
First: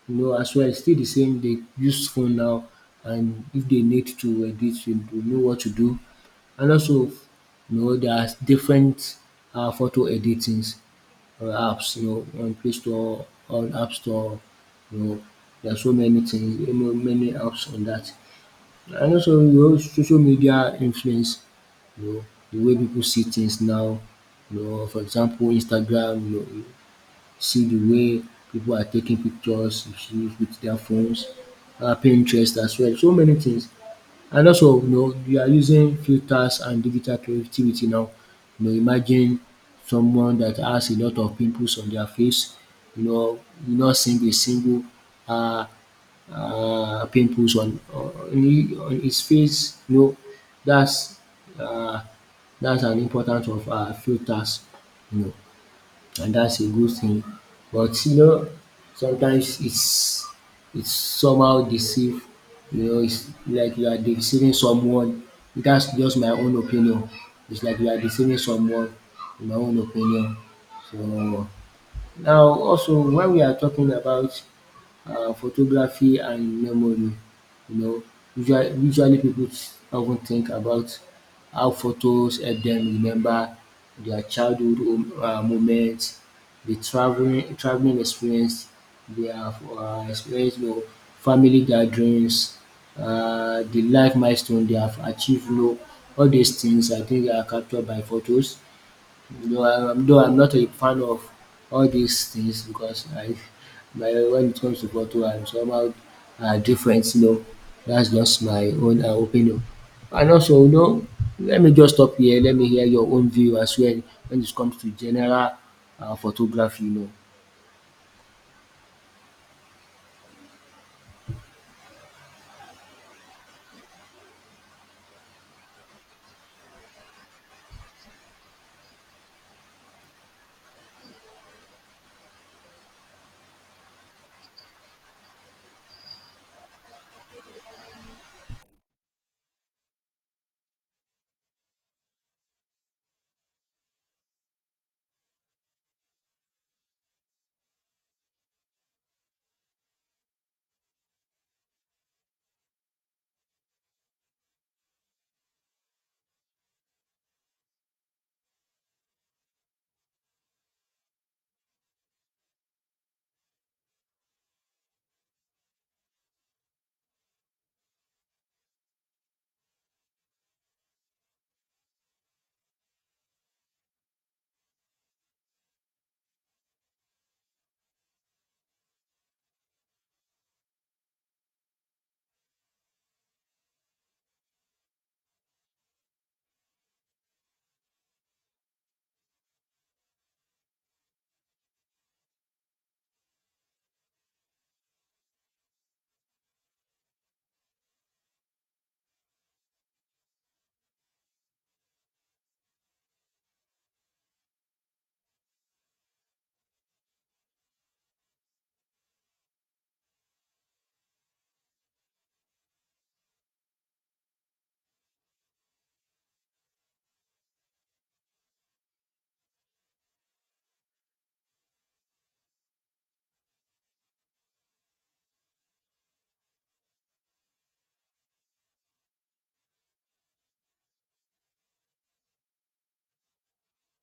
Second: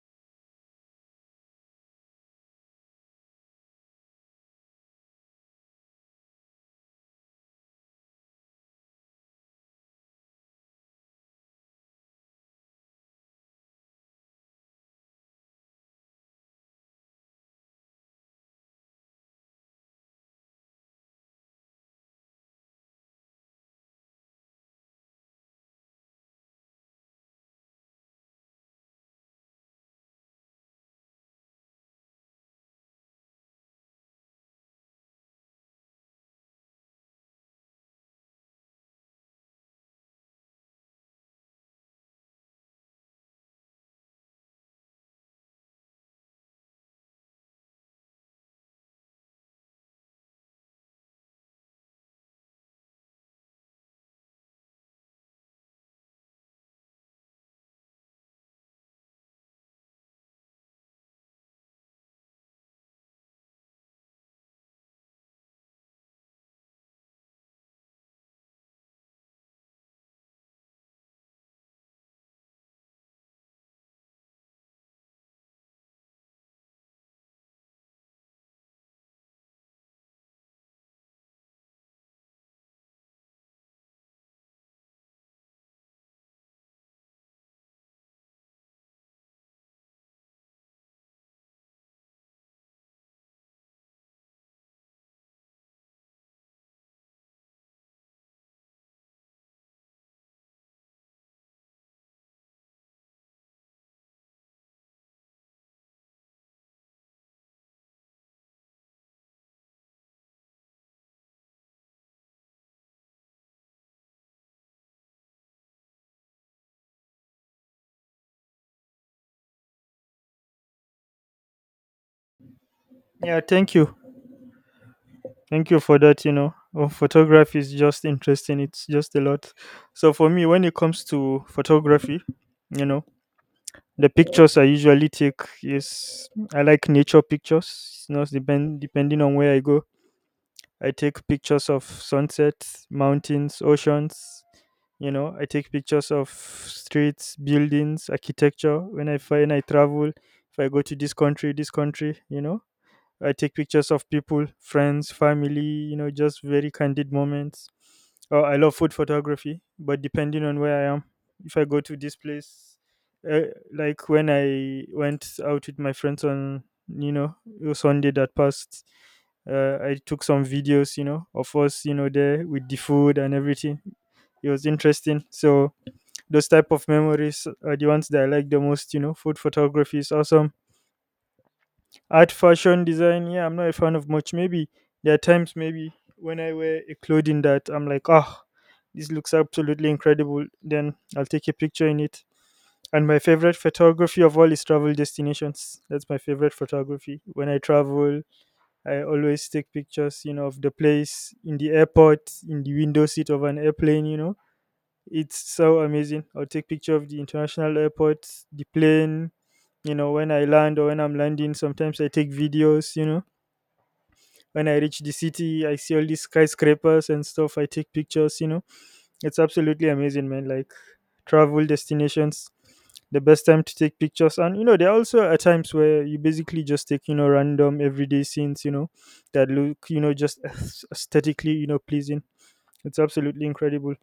S2: you know, as well, still the same, they use phone now, and if they need to edit, you know what to do. And also, you know, there's different photo editing or apps, you know, on Play Store, on App Store, you know, there are so many things, you know, many apps on that. And also, you know, social media influence, you know, the way people see things now. You know, for example, Instagram, you know, you see the way people are taking pictures you with their phones, Pinterest as well, so many things. And also, you know, you are using filters and digital creativity now. You know, imagine someone that has a lot of pimples on their face, you know, you not seeing a single uh, pimples on, on his face. You know, that's uh, that's an importance of filters. You know, and that's a good thing. But you know, sometimes it's somehow deceive. You know, it's like you are deceiving someone. That's just my own opinion. It's like you are deceiving someone. In my own opinion, so. Now also when we are talking about photography and memory, you know, usually pipu of think about how photos help them remember their childhood moment, the travelling experience, their experience, you know, family gatherings, the life milestone they have achieved, you know, all these things I think are captured by photos. No, I, I'm though I'm not a fan of all these things because I my when it comes to bottle, I'm somehow different, you know. That's just my own opinion. And also, you know, let me just stop here. Let me hear your own view as well when it comes to general photography, you know.
S1: Yeah, thank you. Thank you for that, you know. Oh, photography is just interesting. It's just a lot. So for me when it comes to photography, you know, the pictures I usually take is I like nature pictures, you know, depending on where I go. I take pictures of sunsets, mountains, oceans, you know. I take pictures of streets, buildings, architecture when I travel, if I go to this country, you know. I take pictures of people, friends, family, you know, just very candid moments. Oh, I love food photography, but depending on where I am, if I go to this place, uh, like when I went out with my friends on, you know, Sunday that passed, I took some videos, you know, of us, you know, there with the food and everything. It was interesting. So those type of memories are the ones that I like the most, you know. Food photography is awesome. Art, fashion design, yeah, I'm not a fan of much. Maybe there are times maybe when I wear a clothing that I'm like, oh, this looks absolutely incredible. Then I'll take a picture in it. And my favorite photography of all is travel destinations. That's my favorite photography. When I travel, I always take pictures, you know, of the place in the airport, in the window seat of an airplane, you know. It's so amazing. I'll take picture of the international airport, the plane, you know, when I land or when I'm landing. Sometimes I take videos, you know, when I reach the city, I see all these skyscrapers and stuff. I take pictures, you know. It's absolutely amazing, man. Like travel destinations, the best time to take pictures. And, you know, there are also at times where you basically just take, you know, random everyday scenes, you know, that look, you know, just aesthetically, you know, pleasing. It's absolutely incredible.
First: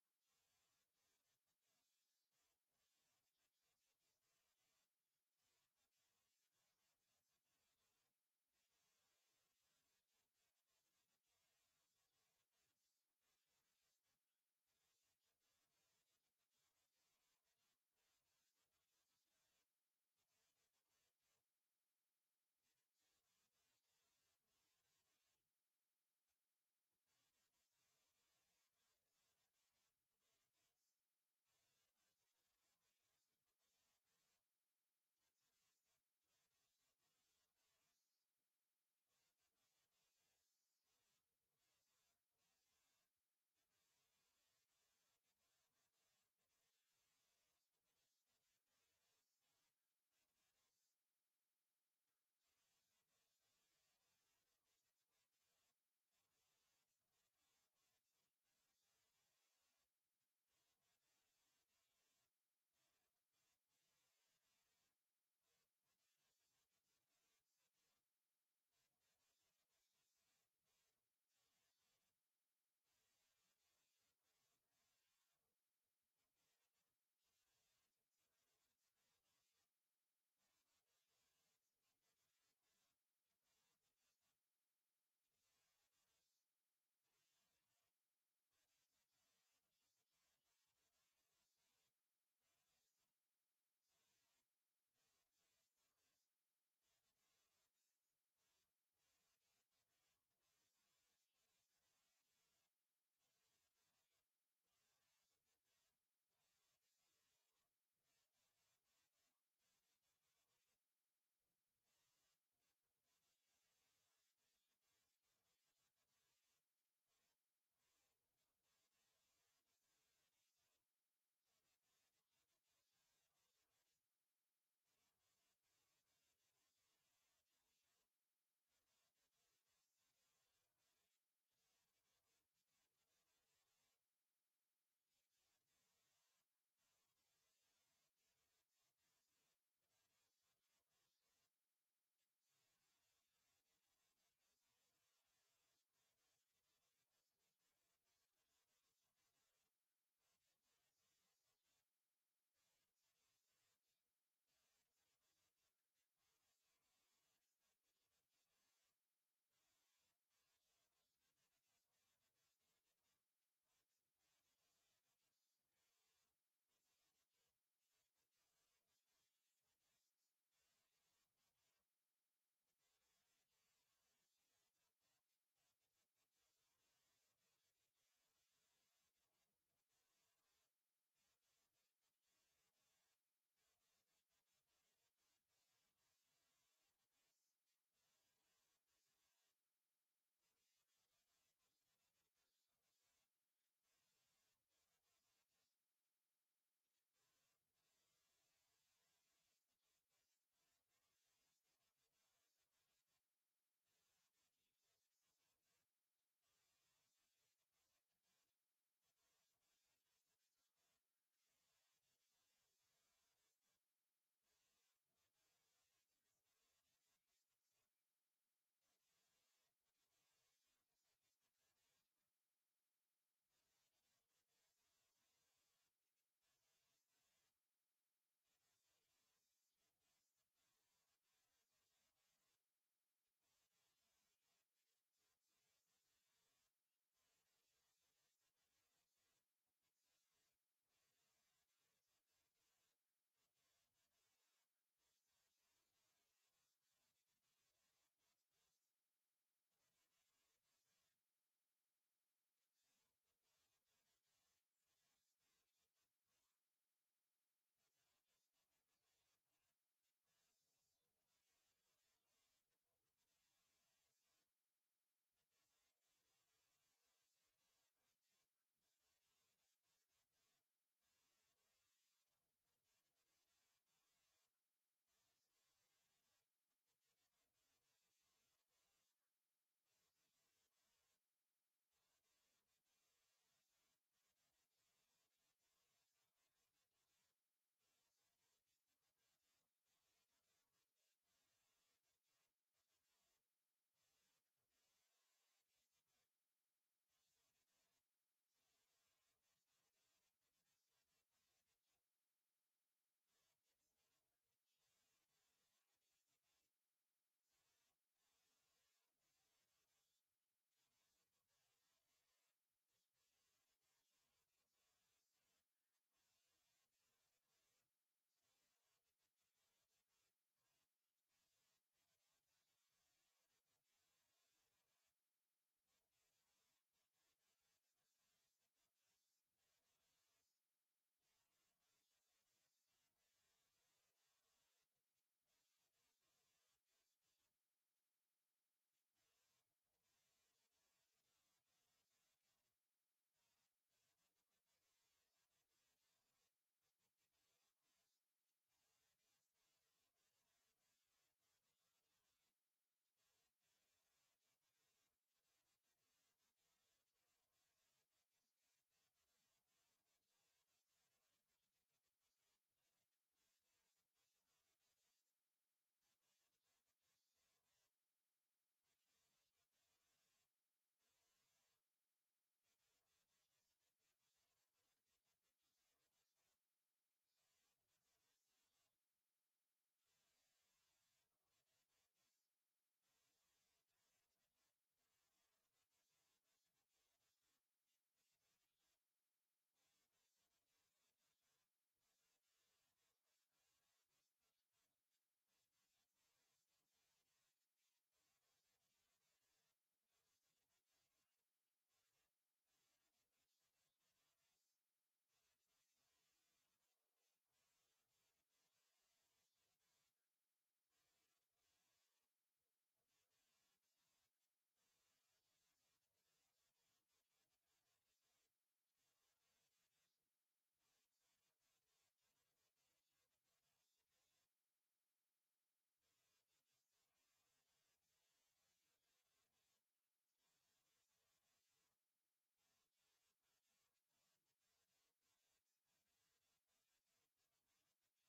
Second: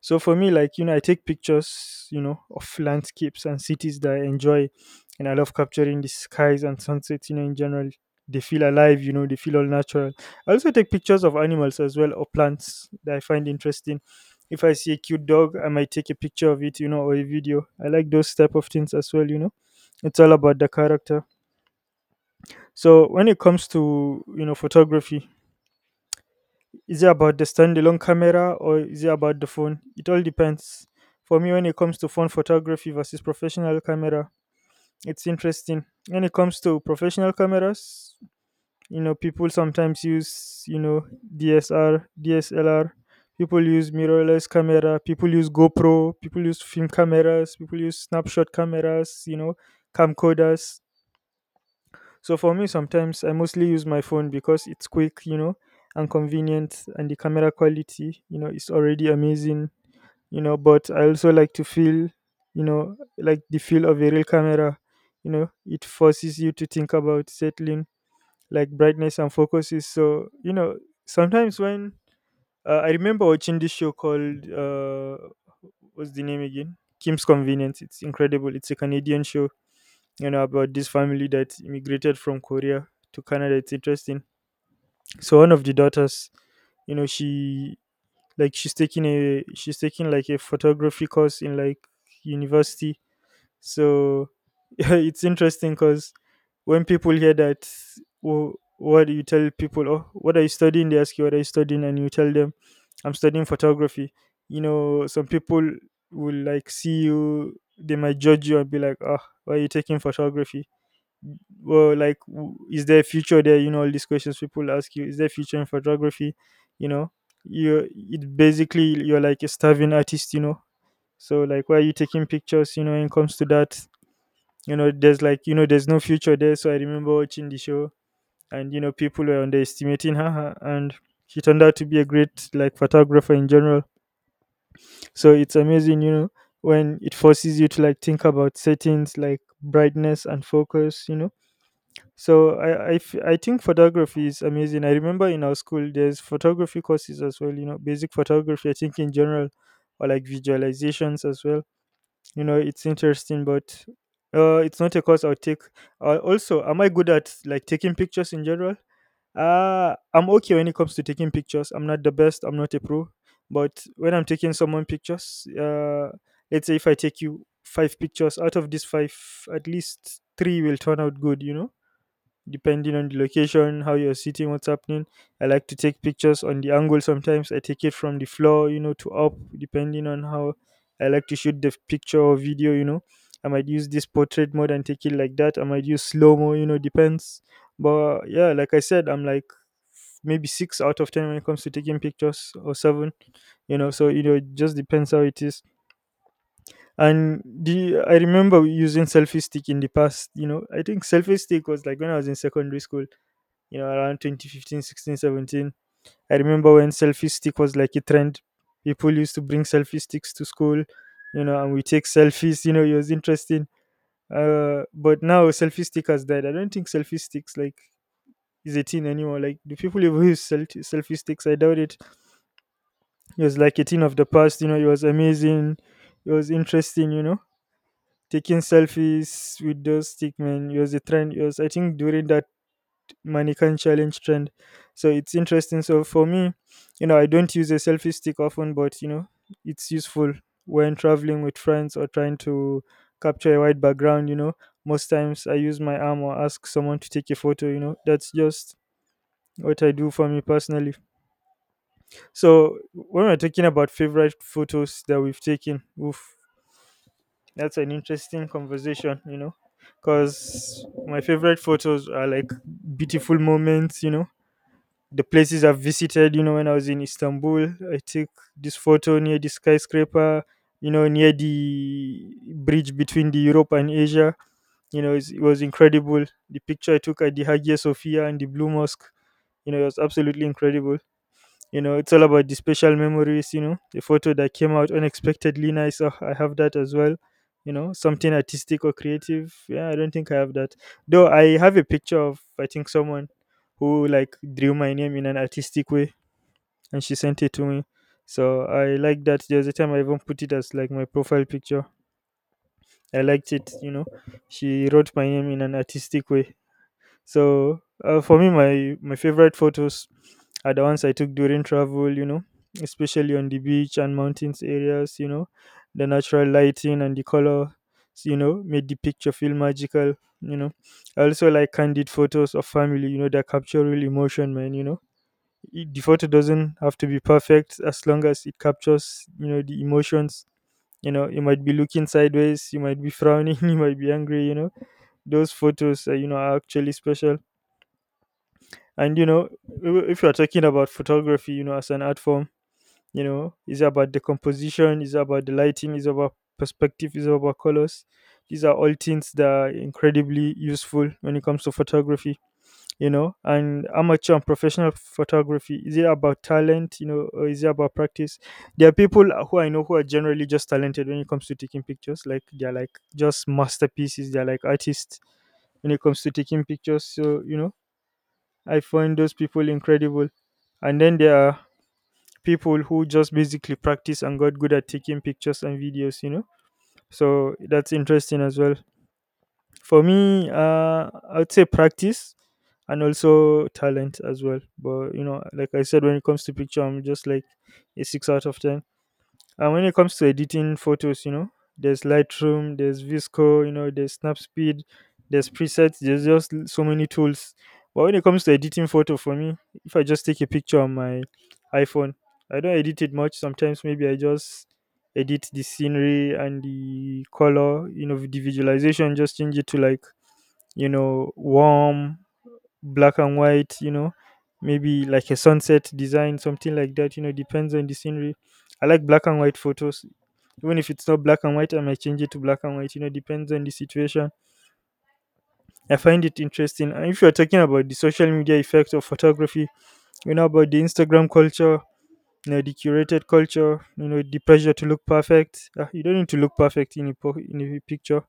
S1: So for me, like, you know, I take pictures, you know, of landscapes and cities that I enjoy. And I love capturing the skies and sunsets, you know, in general. They feel alive, you know, they feel all natural. I also take pictures of animals as well, or plants that I find interesting. If I see a cute dog, I might take a picture of it, you know, or a video. I like those type of things as well, you know. It's all about the character. So when it comes to, you know, photography, is it about the standalone camera or is it about the phone? It all depends. For me, when it comes to phone photography versus professional camera, it's interesting. When it comes to professional cameras, you know, people sometimes use, you know, DSR, DSLR. People use mirrorless camera. People use GoPro. People use film cameras. People use snapshot cameras. You know, camcorders. So for me, sometimes I mostly use my phone because it's quick, you know, and convenient, and the camera quality, you know, is already amazing, you know. But I also like to feel, you know, like the feel of a real camera, you know, it forces you to think about settling, like brightness and focuses. So you know, sometimes when I remember watching this show called what's the name again? Kim's Convenience. It's incredible. It's a Canadian show, you know, about this family that immigrated from Korea to Canada. It's interesting. So one of the daughters, you know, she, like she's taking like a photography course in like university. So it's interesting because when people hear that, wh- what do you tell people? Oh, what are you studying? They ask you, what are you studying, and you tell them, I'm studying photography. You know, some people will like see you. They might judge you and be like, "Oh, why are you taking photography?" Well, like, is there future there? You know, all these questions people ask you, is there future in photography? You know, you, it basically, you're like a starving artist, you know. So like, why are you taking pictures? You know, when it comes to that, you know, there's like, you know, there's no future there. So I remember watching the show, and you know, people were underestimating her, and she turned out to be a great like photographer in general. So it's amazing, you know, when it forces you to like think about settings like brightness and focus, you know, so I think photography is amazing. I remember in our school there's photography courses as well. You know, basic photography. I think in general, or like visualizations as well. You know, it's interesting, but it's not a course I'll take. Also, am I good at like taking pictures in general? I'm okay when it comes to taking pictures. I'm not the best. I'm not a pro, but when I'm taking someone pictures, let's say if I take you five pictures, out of these five, at least three will turn out good. You know, depending on the location, how you're sitting, what's happening. I like to take pictures on the angle sometimes. I take it from the floor, you know, to up, depending on how I like to shoot the picture or video, you know. I might use this portrait mode and take it like that. I might use slow mo, you know, depends. But yeah, like I said, I'm like maybe six out of ten when it comes to taking pictures, or seven, you know. So, you know, it just depends how it is. And the, I remember using selfie stick in the past, you know. I think selfie stick was like when I was in secondary school, you know, around 2015, 16, 17. I remember when selfie stick was like a trend. People used to bring selfie sticks to school, you know, and we take selfies, you know, it was interesting. But now selfie stick has died. I don't think selfie sticks like is a thing anymore. Like, do people even use selfie sticks? I doubt it. It was like a thing of the past, you know, it was amazing. It was interesting, you know. Taking selfies with those stick, man, it was a trend. It was, I think, during that Mannequin challenge trend. So it's interesting. So for me, you know, I don't use a selfie stick often, but you know, it's useful when traveling with friends or trying to capture a white background. You know, most times I use my arm or ask someone to take a photo. You know, that's just what I do for me personally. So when we're talking about favorite photos that we've taken, oof, that's an interesting conversation. You know, because my favorite photos are like beautiful moments. You know, the places I've visited, you know, when I was in Istanbul, I took this photo near the skyscraper, you know, near the bridge between the Europe and Asia. You know, it was incredible. The picture I took at the Hagia Sophia and the Blue Mosque, you know, it was absolutely incredible. You know, it's all about the special memories, you know, the photo that came out unexpectedly nice. Oh, I have that as well. You know, something artistic or creative. Yeah, I don't think I have that. Though I have a picture of, I think, someone who like drew my name in an artistic way and she sent it to me. So I like that. There's a time I even put it as like my profile picture. I liked it, you know. She wrote my name in an artistic way. So for me, my favorite photos are the ones I took during travel. You know, especially on the beach and mountains areas. You know, the natural lighting and the color. You know, made the picture feel magical. You know, I also like candid photos of family. You know, that capture real emotion, man. You know, the photo doesn't have to be perfect as long as it captures, you know, the emotions. You know, you might be looking sideways, you might be frowning, you might be angry. You know, those photos, you know, are actually special, and you know, if you are talking about photography, you know, as an art form, you know, it's about the composition, it's about the lighting, it's about perspective, it's about colors. These are all things that are incredibly useful when it comes to photography, you know. And amateur and professional photography, is it about talent, you know, or is it about practice? There are people who I know who are generally just talented when it comes to taking pictures. Like, they're like just masterpieces, they're like artists when it comes to taking pictures. So, you know, I find those people incredible. And then there are people who just basically practice and got good at taking pictures and videos, you know? So that's interesting as well. For me, I would say practice and also talent as well. But, you know, like I said, when it comes to picture, I'm just like a 6 out of 10. And when it comes to editing photos, you know, there's Lightroom, there's Visco, you know, there's SnapSpeed, there's presets, there's just so many tools. But when it comes to editing photo for me, if I just take a picture on my iPhone, I don't edit it much. Sometimes maybe I just edit the scenery and the color, you know, the visualization, just change it to like, you know, warm, black and white, you know, maybe like a sunset design, something like that, you know, depends on the scenery. I like black and white photos. Even if it's not black and white, I might change it to black and white, you know, depends on the situation. I find it interesting. And if you're talking about the social media effect of photography, you know, about the Instagram culture, you know, the curated culture, you know, the pressure to look perfect. Ah, you don't need to look perfect in a, in a picture,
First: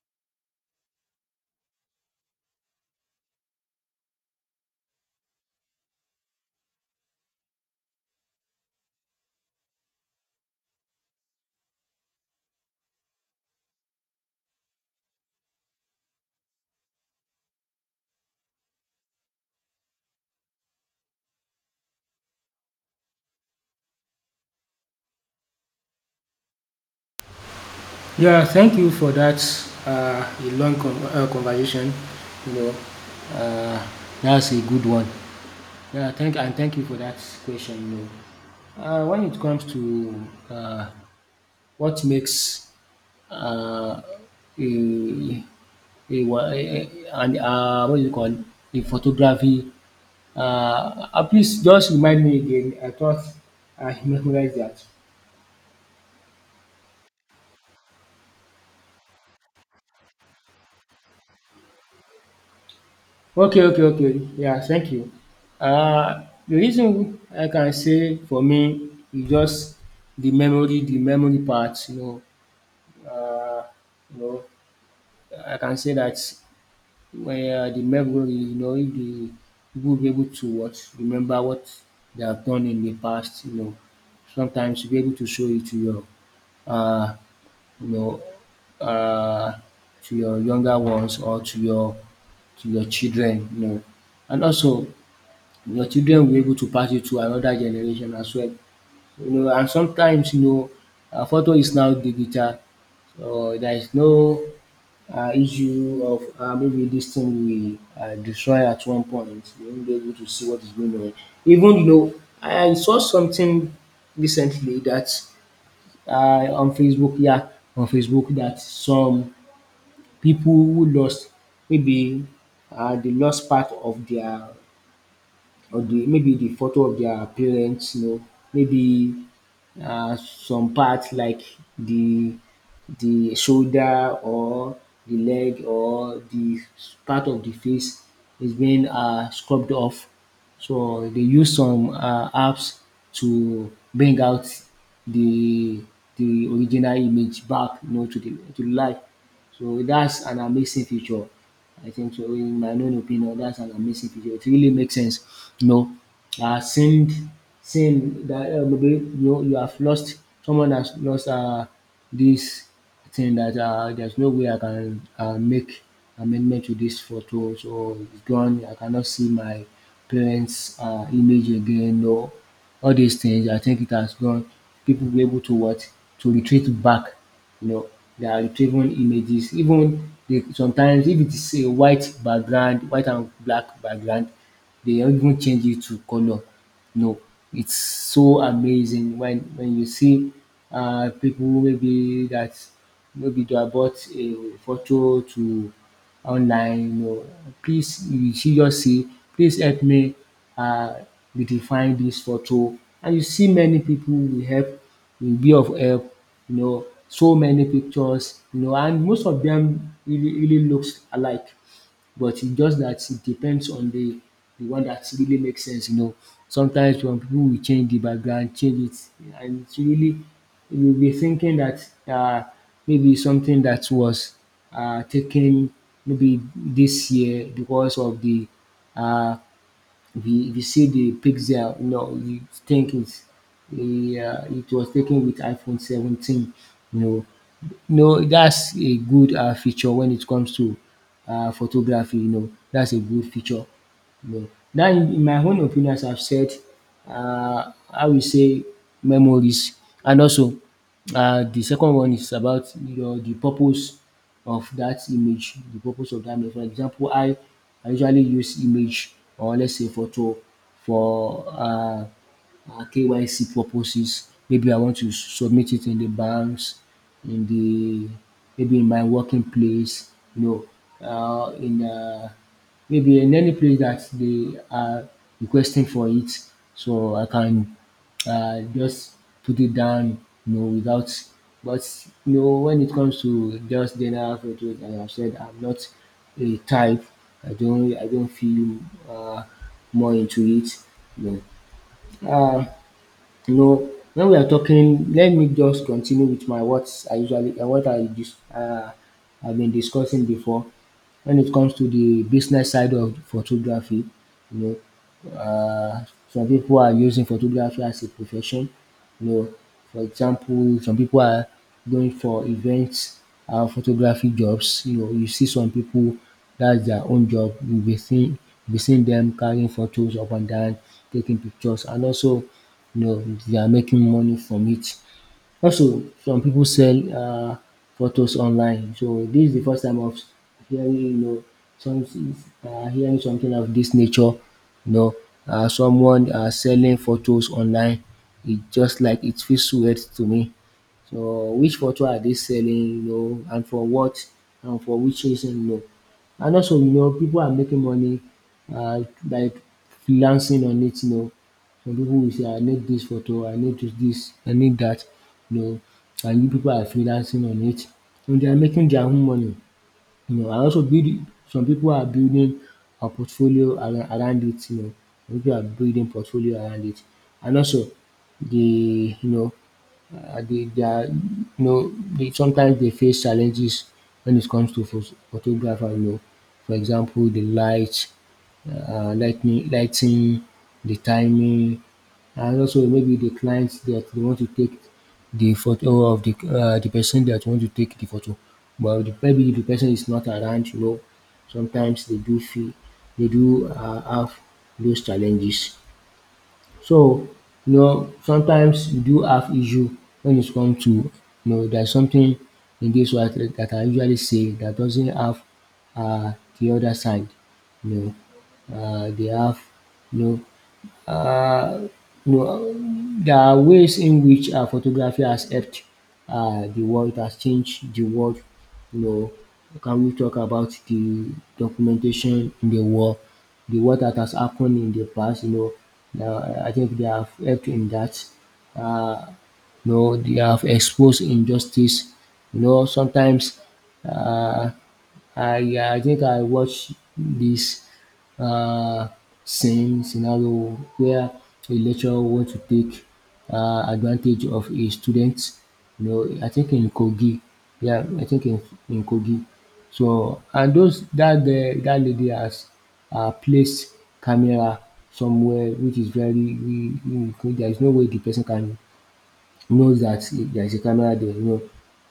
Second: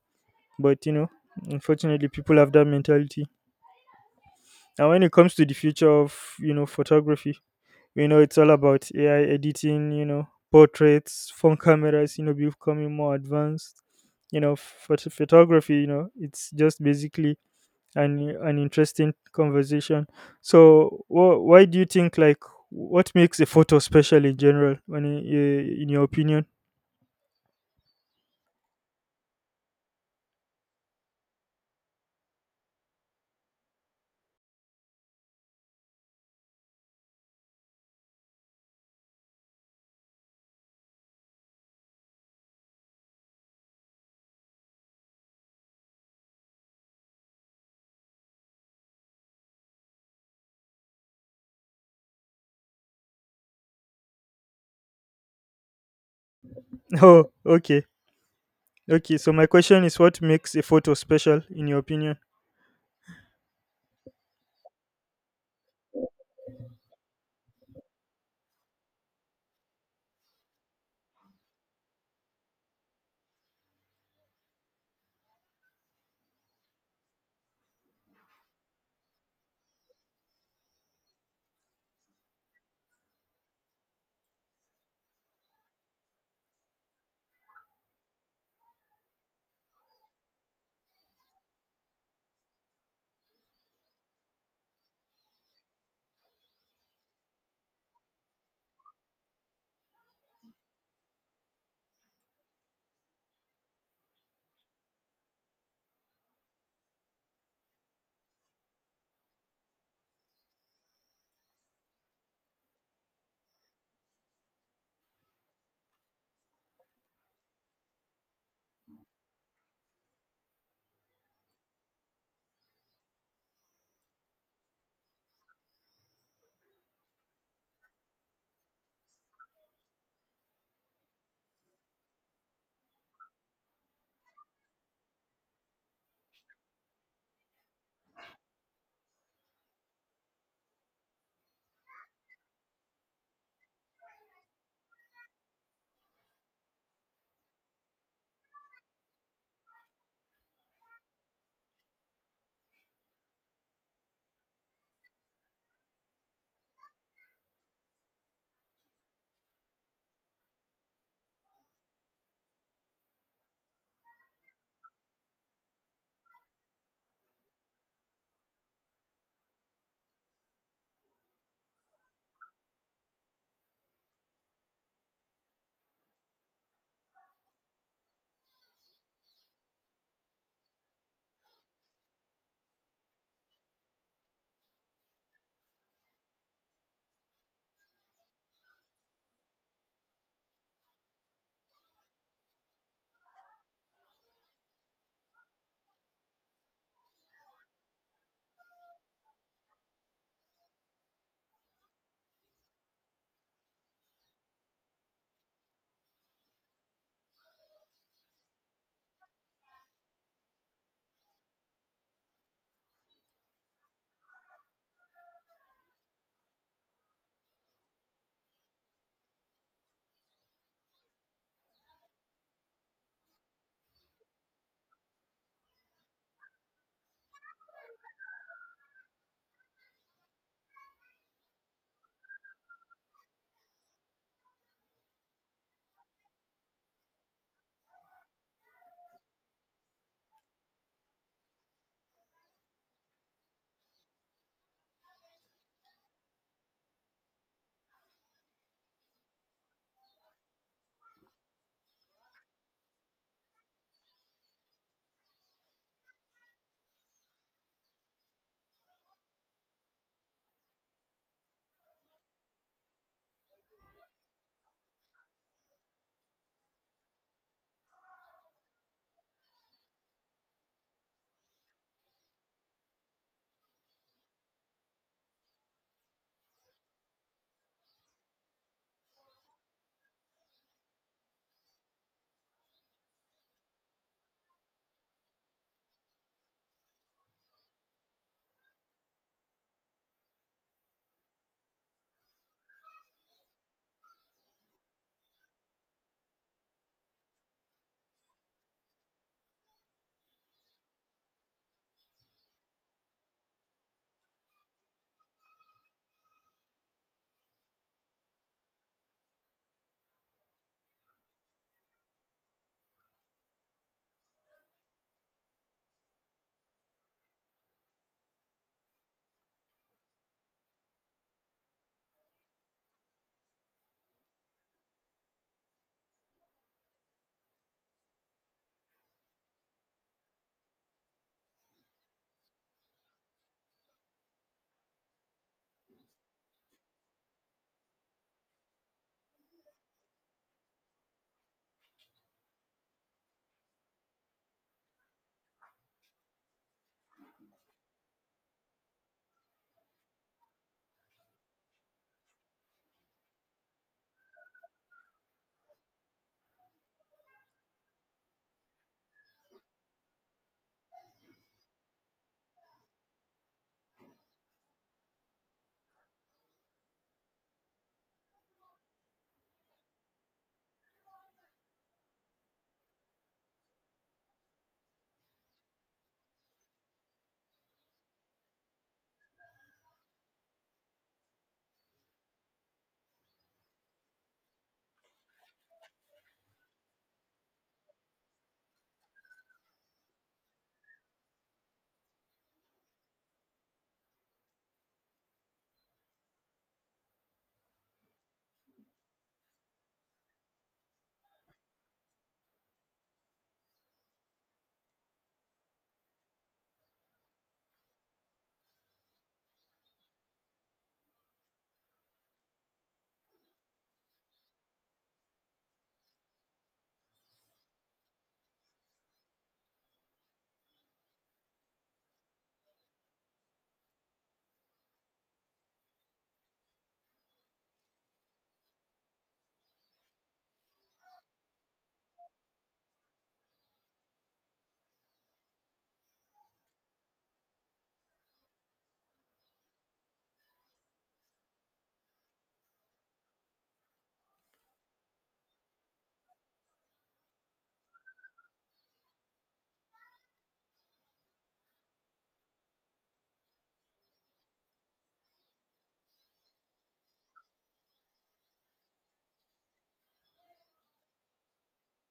S1: but, you know, unfortunately, people have that mentality. And when it comes to the future of photography, it's all about AI editing, portraits, phone cameras, becoming more advanced. Photography, it's just basically an interesting conversation. So why do you think, what makes a photo special in general, in your opinion?
S2: Yeah, thank you for that. A long conversation. You know, uh, that's a good one. Thank you for that question. You know, when it comes to uh, what makes uh, a, a, wa- a an what do you call a photography? Uh, Please just remind me again. I thought I memorized that.
S1: Oh, okay. Okay, so my question is, what makes a photo special in your opinion?
S2: Okay, okay, okay. Yeah, thank you. Uh, the reason I can say for me is just the memory part. Uh, you know, I can say that the memory, you know, if the people will be able to what remember what they have done in the past, you know, sometimes you'll be able to show it to uh, you know, uh, to your younger ones or to your children, you know, and also your children will be able to pass it to another generation as well. You know, and sometimes, you know, photo is now digital. So there is no issue of maybe this thing we destroy at one point. You won't be able to see what is going on. Even you know, I saw something recently that uh, on Facebook, yeah, on Facebook that some people who lost maybe the lost part of their or the maybe the photo of their parents, you know, maybe some parts like the the shoulder or the leg or the part of the face is being scrubbed off. So they use some apps to bring out the the original image back, you know, to the to life. So that's an amazing feature. I think so, in my own opinion, that's an amazing feature. It really makes sense. You know, uh, seeing seeing that maybe you you have lost someone has lost, this thing that there's no way I can make amendment to this photo, so it's gone. I cannot see my parents' image again. No, all these things I think it has gone. People will be able to what to retreat back, you know. They are retrieving images, even they, sometimes if it is a white background, white and black background, they don't even change it to colour. No, it's so amazing when you see people maybe that maybe they bought a photo to online, you know, please you see just say, please help me um redefine this photo, and you see many people will help will be of help, you know, so many pictures, you know, and most of them really looks alike, but it's just that it depends on the one that really makes sense, you know. Sometimes some people will change it, and it's really, you'll be thinking that maybe something that was taken maybe this year because of the um if you see the pixel, you know, you think it's, yeah, it was taken with iPhone 17. You know, no, that's a good feature when it comes to photography. You know, that's a good feature. Yeah. Now in my own opinion, as I've said, I will say memories, and also the second one is about your the purpose of that image, the purpose of that image. For example, I usually use image, or let's say photo for KYC purposes. Maybe I want to submit it in the banks, in the maybe in my working place, you know, in maybe in any place that they are requesting for it. So I can just put it down, you know, without. But you know, when it comes to just general photos, as I've said, I'm not a type. I don't feel uh, more into it. You know. You know when we are talking, let me just continue with my what I usually I've been discussing before. When it comes to the business side of photography, you know, some people are using photography as a profession, you know. For example, some people are going for events and photography jobs, you know, you see some people that's their own job. You'll be seeing them carrying photos up and down, taking pictures, and also, you know, they are making money from it. Also, some people sell photos online, so this is the first time of hearing, you know, some hearing something of this nature, you know, someone selling photos online. It just like it feels weird to me. So which photo are they selling, you know, and for what and for which reason, you know. And also, you know, people are making money by freelancing on it, you know. Some people will say, I need this photo, I need this, this, I need that, you know. And you people are freelancing on it. And they are making their own money, you know, and also build some people are building a portfolio around it, you know, some people are building portfolio around it. And also the you know they sometimes they face challenges when it comes to photographer, you know. For example, the light, lighting, the timing, and also maybe the clients that they want to take the photo of the person that want to take the photo. But the, maybe the person is not around, you know. Sometimes they do feel they do have those challenges. So you know, sometimes you do have issue when it comes to you know there's something in this world that I usually say that doesn't have uh, the other side. You know, they have you know uh, you know there are ways in which photography has helped the world. It has changed the world. You know, can we talk about the documentation in the war that has happened in the past? You know, now, I think they have helped in that. Uh, you know, they have exposed injustice. You know, sometimes uh, I think I watch this uh same scenario where a lecturer want to take advantage of a student, you know, I think in Kogi. Yeah, I think in Kogi. So and those that the that lady has placed camera somewhere which is very there is no way the person can knows that there's a camera there.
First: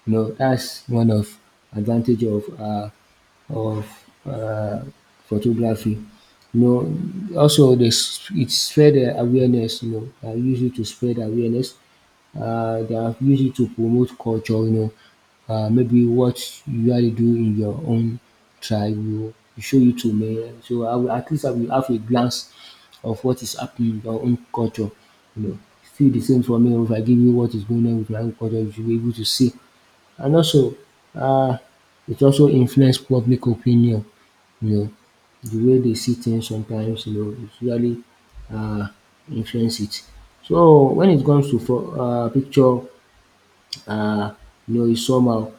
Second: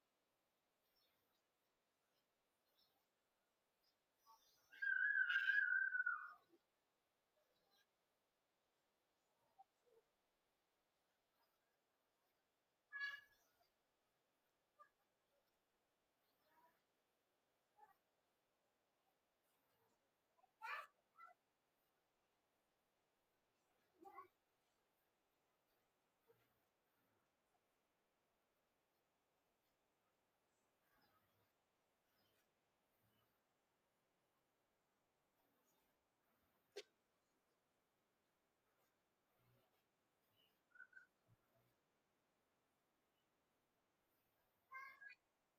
S2: You know that's one of advantage of of uh, photography. You know, also this it spread awareness. You know, I use it to spread awareness. They are used it to promote culture. You know, maybe what you usually do in your own tribe will show you to me. So I will, at least I will have a glance of what is happening in your own culture. You know, feel the same for me. Oh, if I give you what is going on with my own culture, you should be able to see. And also um it also influence public opinion, you know, the way they see things sometimes, you know, it really um influence it. So when it comes to picture, uh, you know, is somehow.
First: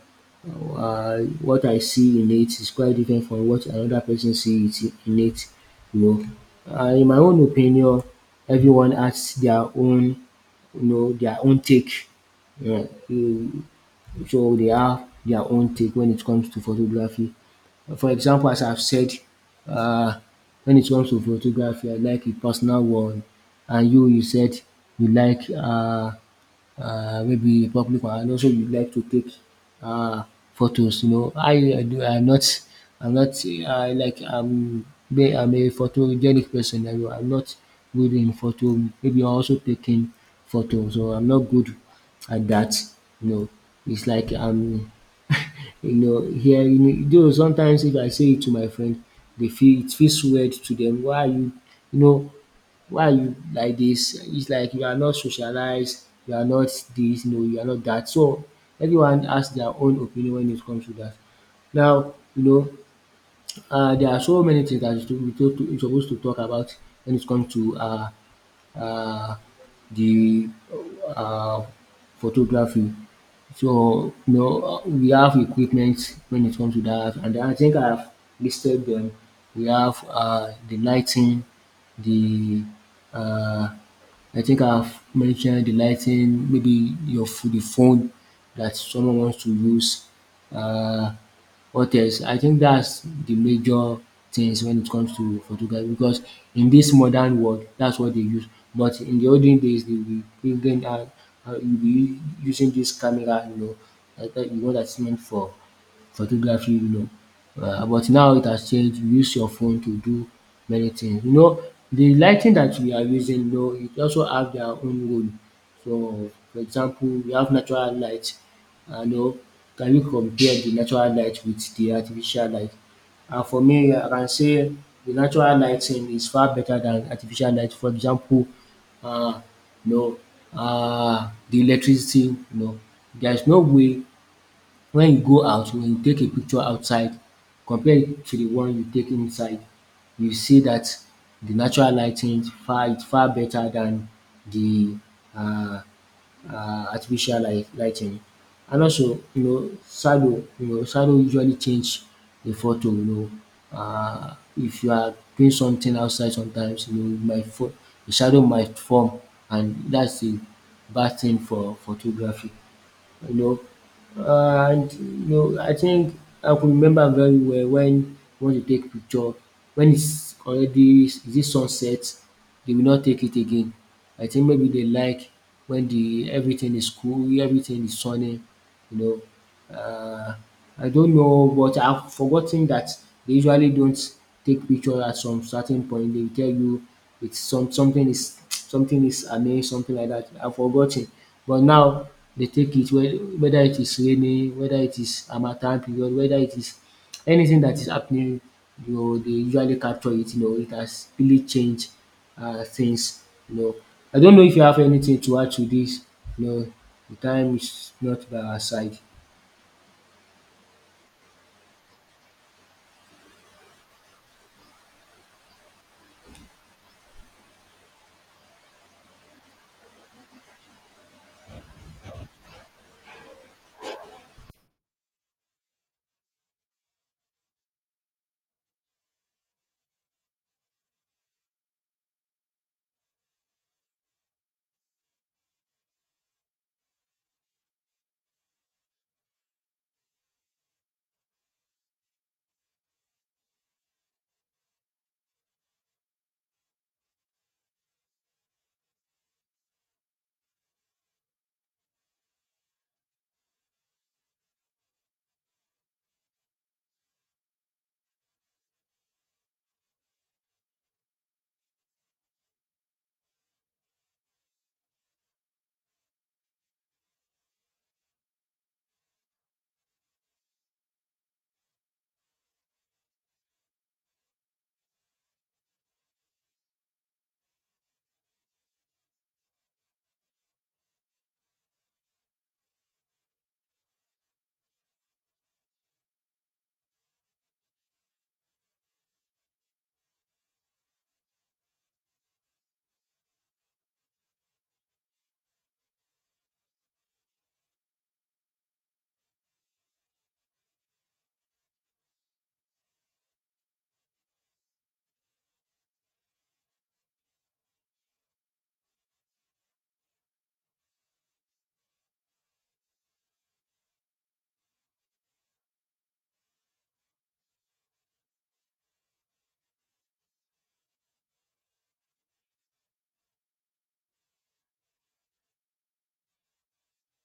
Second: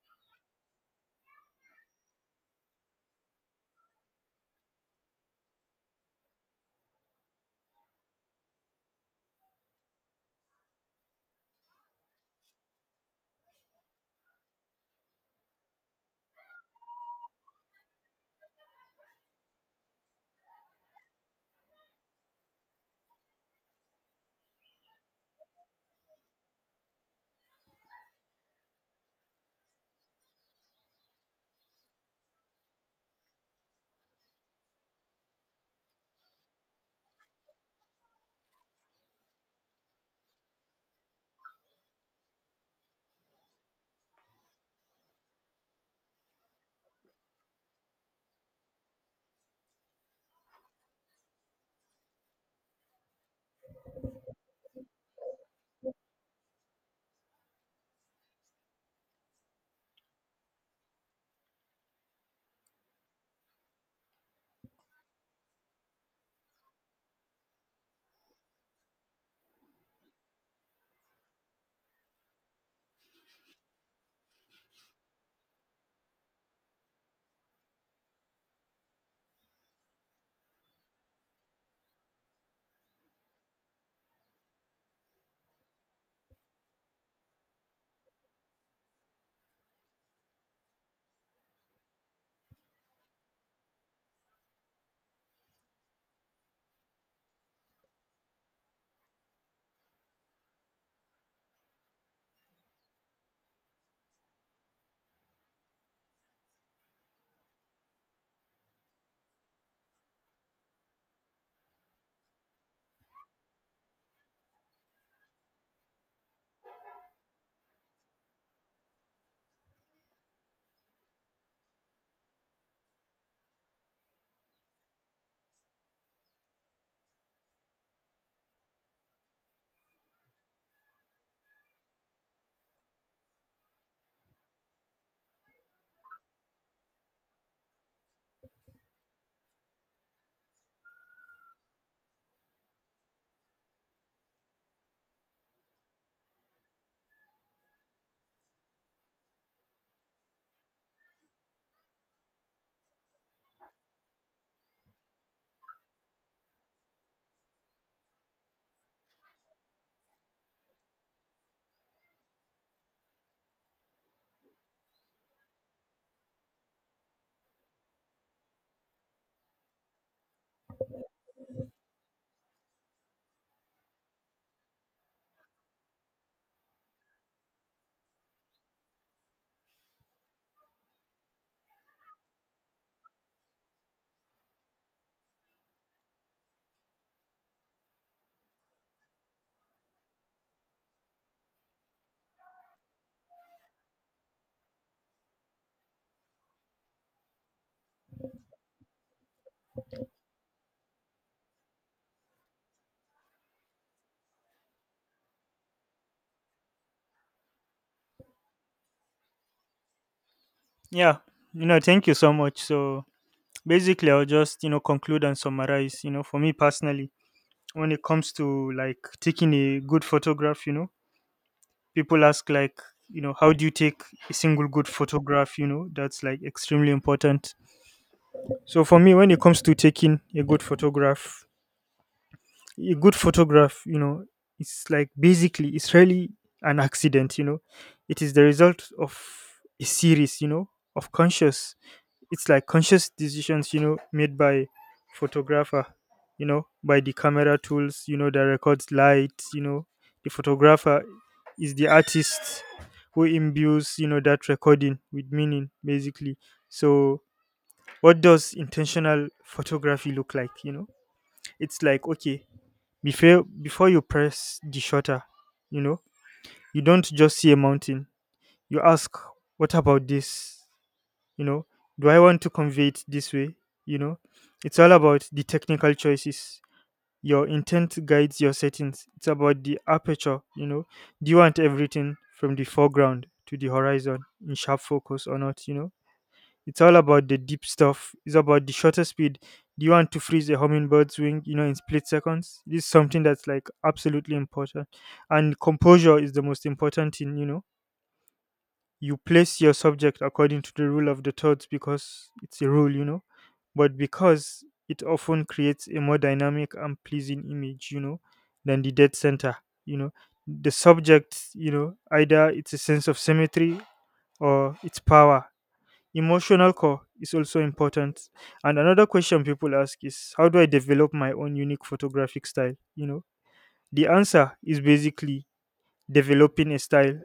S2: What I see in it is quite different from what another person see it in it. You know, in my own opinion, everyone has their own, you know, their own take. Yeah, you- so they have their own take when it comes to photography. For example, as I've said, uh, when it comes to photography, I like a personal one, and you said you like. Maybe be public one, and also we like to take uh photos, you know. How I do, I'm not I like I'm I'm a photogenic person, I'm not good in photo, maybe I'm also taking photos, so I'm not good at that. You know. It's like I'm you know hearing though, sometimes if I say it to my friend they feel it feels weird to them. Why are you, you know, why are you like this? It's like you are not socialized, you are not this, no, you are not that. So everyone has their own opinion when it comes to that. Now, you know, there are so many things that you we to we suppose to talk about when it comes to uh, the uh, photography. So you know, we have equipment when it comes to that, and I think I've listed them. We have the lighting, the uh, I think I've mentioned the lighting, maybe your the phone that someone wants to use. Um what else? I think that's the major things when it comes to photography because in this modern world that's what they use, but in the olden days they will bring in out you will be using this camera, you know, that you know, that's meant for photography alone. But now it has changed, you use your phone to do many things. You know, the lighting that we are using though, it also have their own role. So for example, we have natural light and you know, can you compare the natural light with the artificial light? And for me, I can say the natural lighting is far better than artificial light. For example, um you know, the electricity, you know, there is no way when you go out, when you take a picture outside, compare it to the one you take inside, you see that the natural lighting far is far better than the um artificial light lighting. And also, you know, shadow, you know, shadow usually change the photo, you know. If you are doing something outside sometimes, you know, my might fo the shadow might form, and that's a bad thing for photography, you know. And you know, I think I could remember very well when we want to take picture, when it's already is it sunset, they will not take it again. I think maybe they like when the everything is cool, everything is sunny, you know. Uh, I don't know, but I've forgotten that they usually don't take picture at some certain point. They tell you it's something is amazing, something like that. I've forgotten, but now they take it whether it is raining, whether it is harmattan period, whether it is anything that is happening. You know, they usually capture it. You know, it has really changed things. You know, I don't know if you have anything to add to this. You know, the time is not by our side.
S1: Yeah. Thank you so much. So basically, I'll just, conclude and summarize. For me personally, when it comes to taking a good photograph, people ask, how do you take a single good photograph? That's extremely important. So for me, when it comes to taking a good photograph, a good photograph you know it's basically it's really an accident. It is the result of a series, of conscious, it's like conscious decisions, made by photographer, by the camera tools, that records light. The photographer is the artist who imbues, that recording with meaning, basically. So what does intentional photography look like? It's like, okay, before you press the shutter, you know you don't just see a mountain. You ask, what about this? you know do I want to convey it this way? you know it's all about the technical choices. Your intent guides your settings. It's about the aperture. Do you want everything from the foreground to the horizon in sharp focus or not? It's all about the deep stuff. It's about the shutter speed. Do you want to freeze a hummingbird's wing, in split seconds? This is something that's like absolutely important. And composure is the most important thing. You place your subject according to the rule of the thirds, because it's a rule, you know, but because it often creates a more dynamic and pleasing image, you know, than the dead center, you know. The subject, you know, either it's a sense of symmetry or it's power. Emotional core is also important. And another question people ask is, how do I develop my own unique photographic style? The answer is basically, developing a style,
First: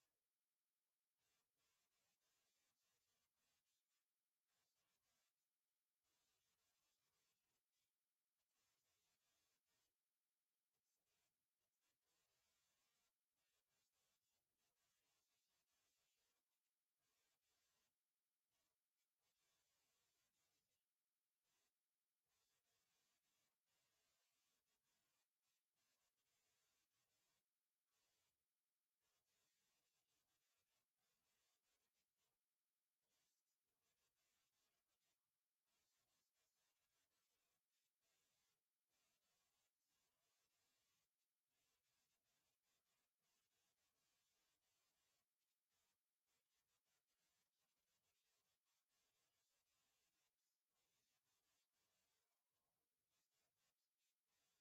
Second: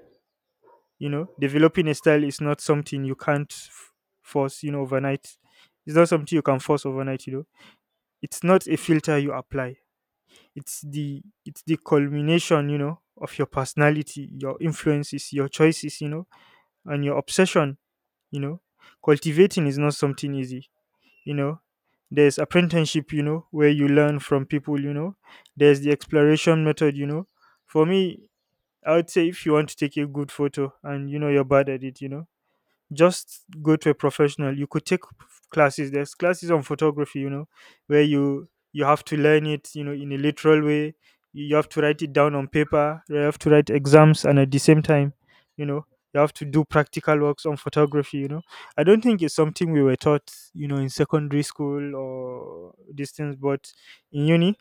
S1: developing a style is not something you can't f- force, you know, overnight. It's not something you can force overnight, It's not a filter you apply. It's the culmination, you know, of your personality, your influences, your choices, and your obsession, you know. Cultivating is not something easy, you know. There's apprenticeship, you know, where you learn from people, There's the exploration method, For me, I would say if you want to take a good photo and you know you're bad at it, just go to a professional. You could take classes. There's classes on photography. Where you have to learn it, in a literal way. You have to write it down on paper. You have to write exams, and at the same time, you know you have to do practical works on photography. I don't think it's something we were taught, in secondary school or distance. But in uni,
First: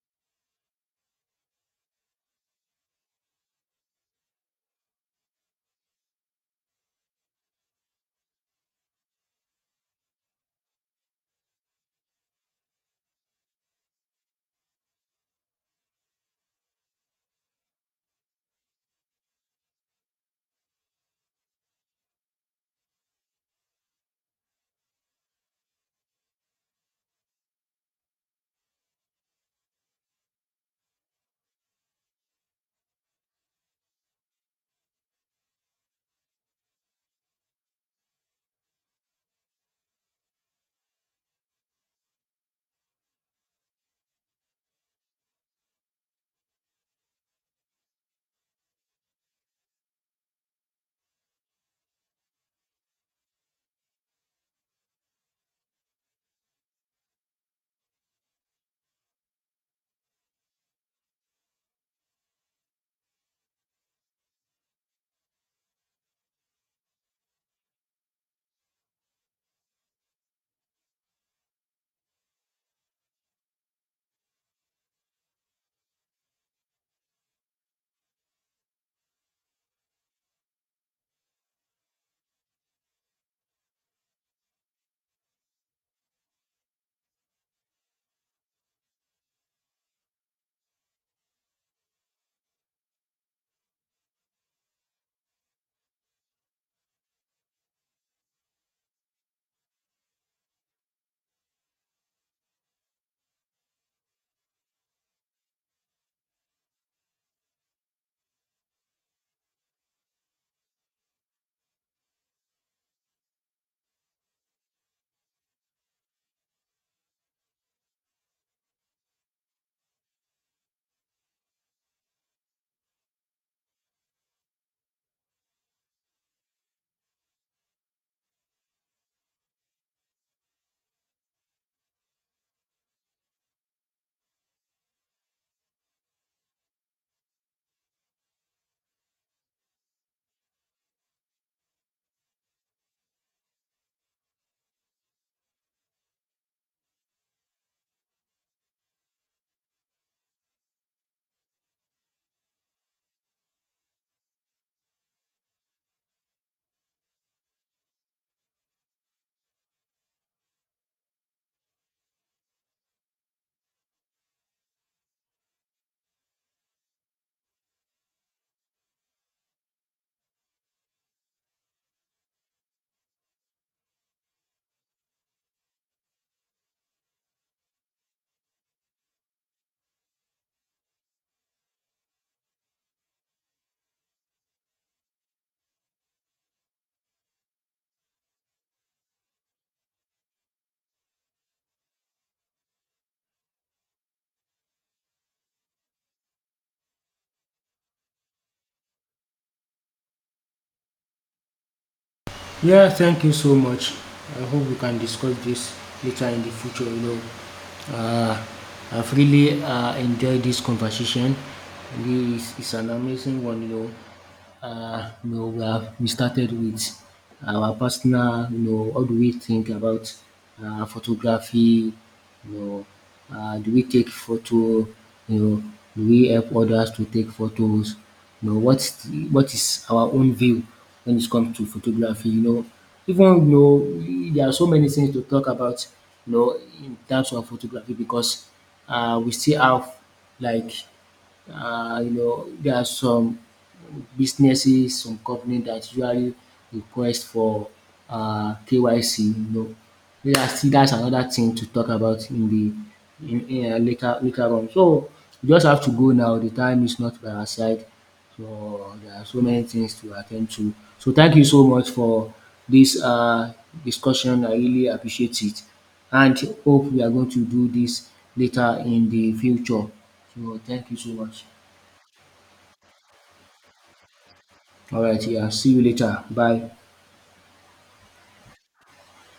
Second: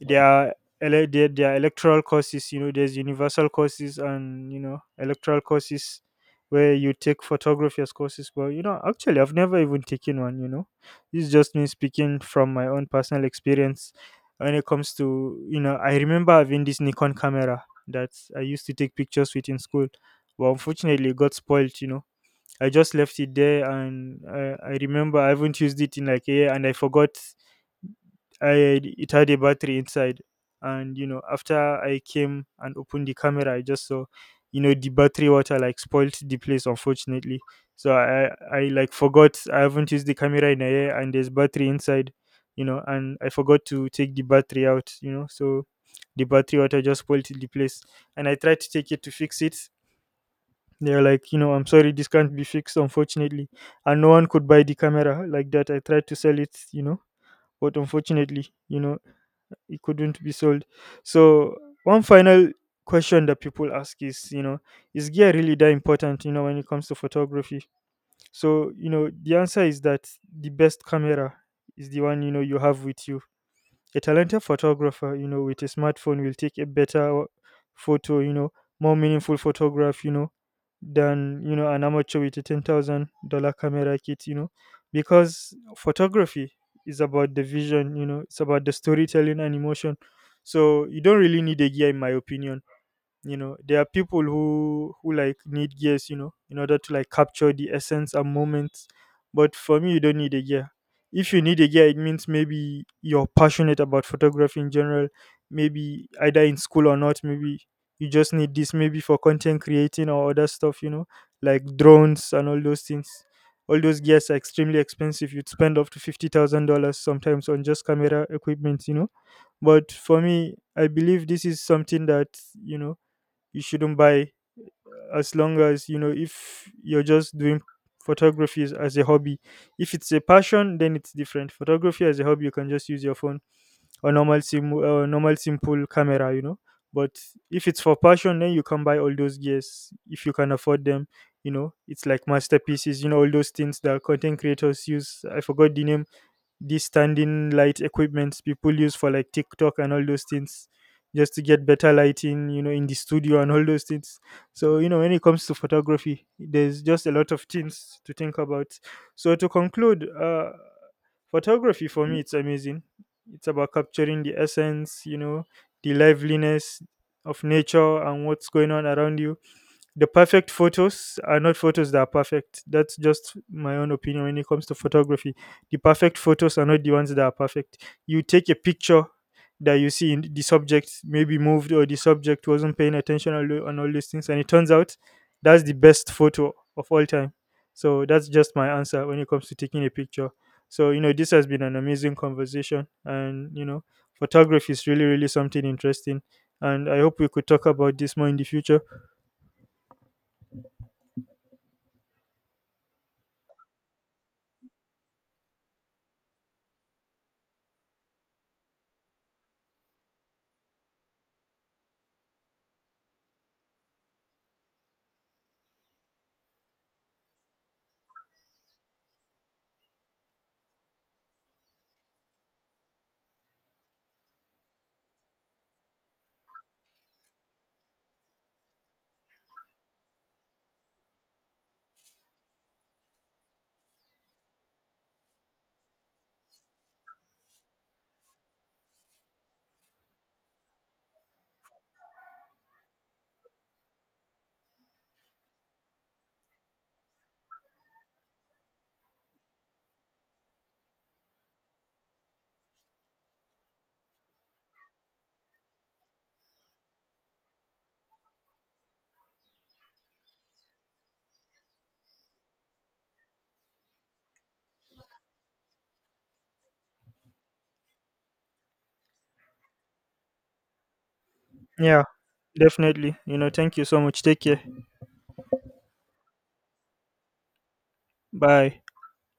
S1: there are there are electoral courses. You know, there's universal courses and you know electoral courses where you take photography as courses. But you know, actually, I've never even taken one. You know, this is just me speaking from my own personal experience. When it comes to, you know, I remember having this Nikon camera that I used to take pictures with in school, but unfortunately, it got spoiled. You know, I just left it there, and I remember I haven't used it in like a year, and I forgot I it had a battery inside. And you know, after I came and opened the camera, I just saw, you know, the battery water like spoilt the place, unfortunately. So I like forgot I haven't used the camera in a year, and there's battery inside, you know, and I forgot to take the battery out, you know, so the battery water just spoiled the place. And I tried to take it to fix it. They're like, you know, I'm sorry, this can't be fixed, unfortunately. And no one could buy the camera like that. I tried to sell it, you know, but unfortunately, you know, it couldn't be sold. So, one final question that people ask is, you know, is gear really that important, you know, when it comes to photography? So, you know, the answer is that the best camera is the one, you know, you have with you. A talented photographer, you know, with a smartphone will take a better photo, you know, more meaningful photograph, than, you know, an amateur with a $10,000 camera kit. Because photography is about the vision. It's about the storytelling and emotion. So you don't really need a gear, in my opinion. There are people who like need gears, you know, in order to like capture the essence and moments. But for me, you don't need a gear. If you need a gear, it means maybe you're passionate about photography in general, maybe either in school or not. Maybe you just need this maybe for content creating or other stuff, you know, like drones and all those things. All those gears are extremely expensive. You'd spend up to $50,000 sometimes on just camera equipment, you know. But for me, I believe this is something that, you know you shouldn't buy, as long as, you know, if you're just doing photography as a hobby. If it's a passion, then it's different. Photography as a hobby, you can just use your phone or normal sim or normal simple camera. But if it's for passion, then you can buy all those gears if you can afford them. You know, it's like masterpieces, you know, all those things that content creators use. I forgot the name. These standing light equipments people use for like TikTok and all those things, just to get better lighting, you know, in the studio and all those things. So, you know, when it comes to photography, there's just a lot of things to think about. So, to conclude, photography for me, it's amazing. It's about capturing the essence, you know, the liveliness of nature and what's going on around you. The perfect photos are not photos that are perfect. That's just my own opinion when it comes to photography. The perfect photos are not the ones that are perfect. You take a picture that you see in the subject maybe moved or the subject wasn't paying attention and all these things, and it turns out that's the best photo of all time. So that's just my answer when it comes to taking a picture. So you know this has been an amazing conversation, and you know photography is really really something interesting and I hope we could talk about this more in the future.
S2: Yeah, thank you so much. I hope we can discuss this later in the future. You know, uh, I've really enjoyed this conversation. Really, it's an amazing one. You know, you know, we, have, we started with our personal, you know, how do we think about photography, you know, do we take photo, you know, do we help others to take photos, you know, what is the, what is our own view when it comes to photography, you know, even you know, there are so many things to talk about, you know, in terms of photography because we still have like you know, there are some businesses, some company that usually request for KYC. You know, that's still that's another thing to talk about in the in later later on. So you just have to go now. The time is not by our side. So there are so many things to attend to. So thank you so much for this discussion. I really appreciate it, and hope we are going to do this later in the future. So thank you so much.
S1: Yeah, definitely. You know, thank you so much. Take care.
S2: All right, yeah. See you later. Bye.
S1: Bye.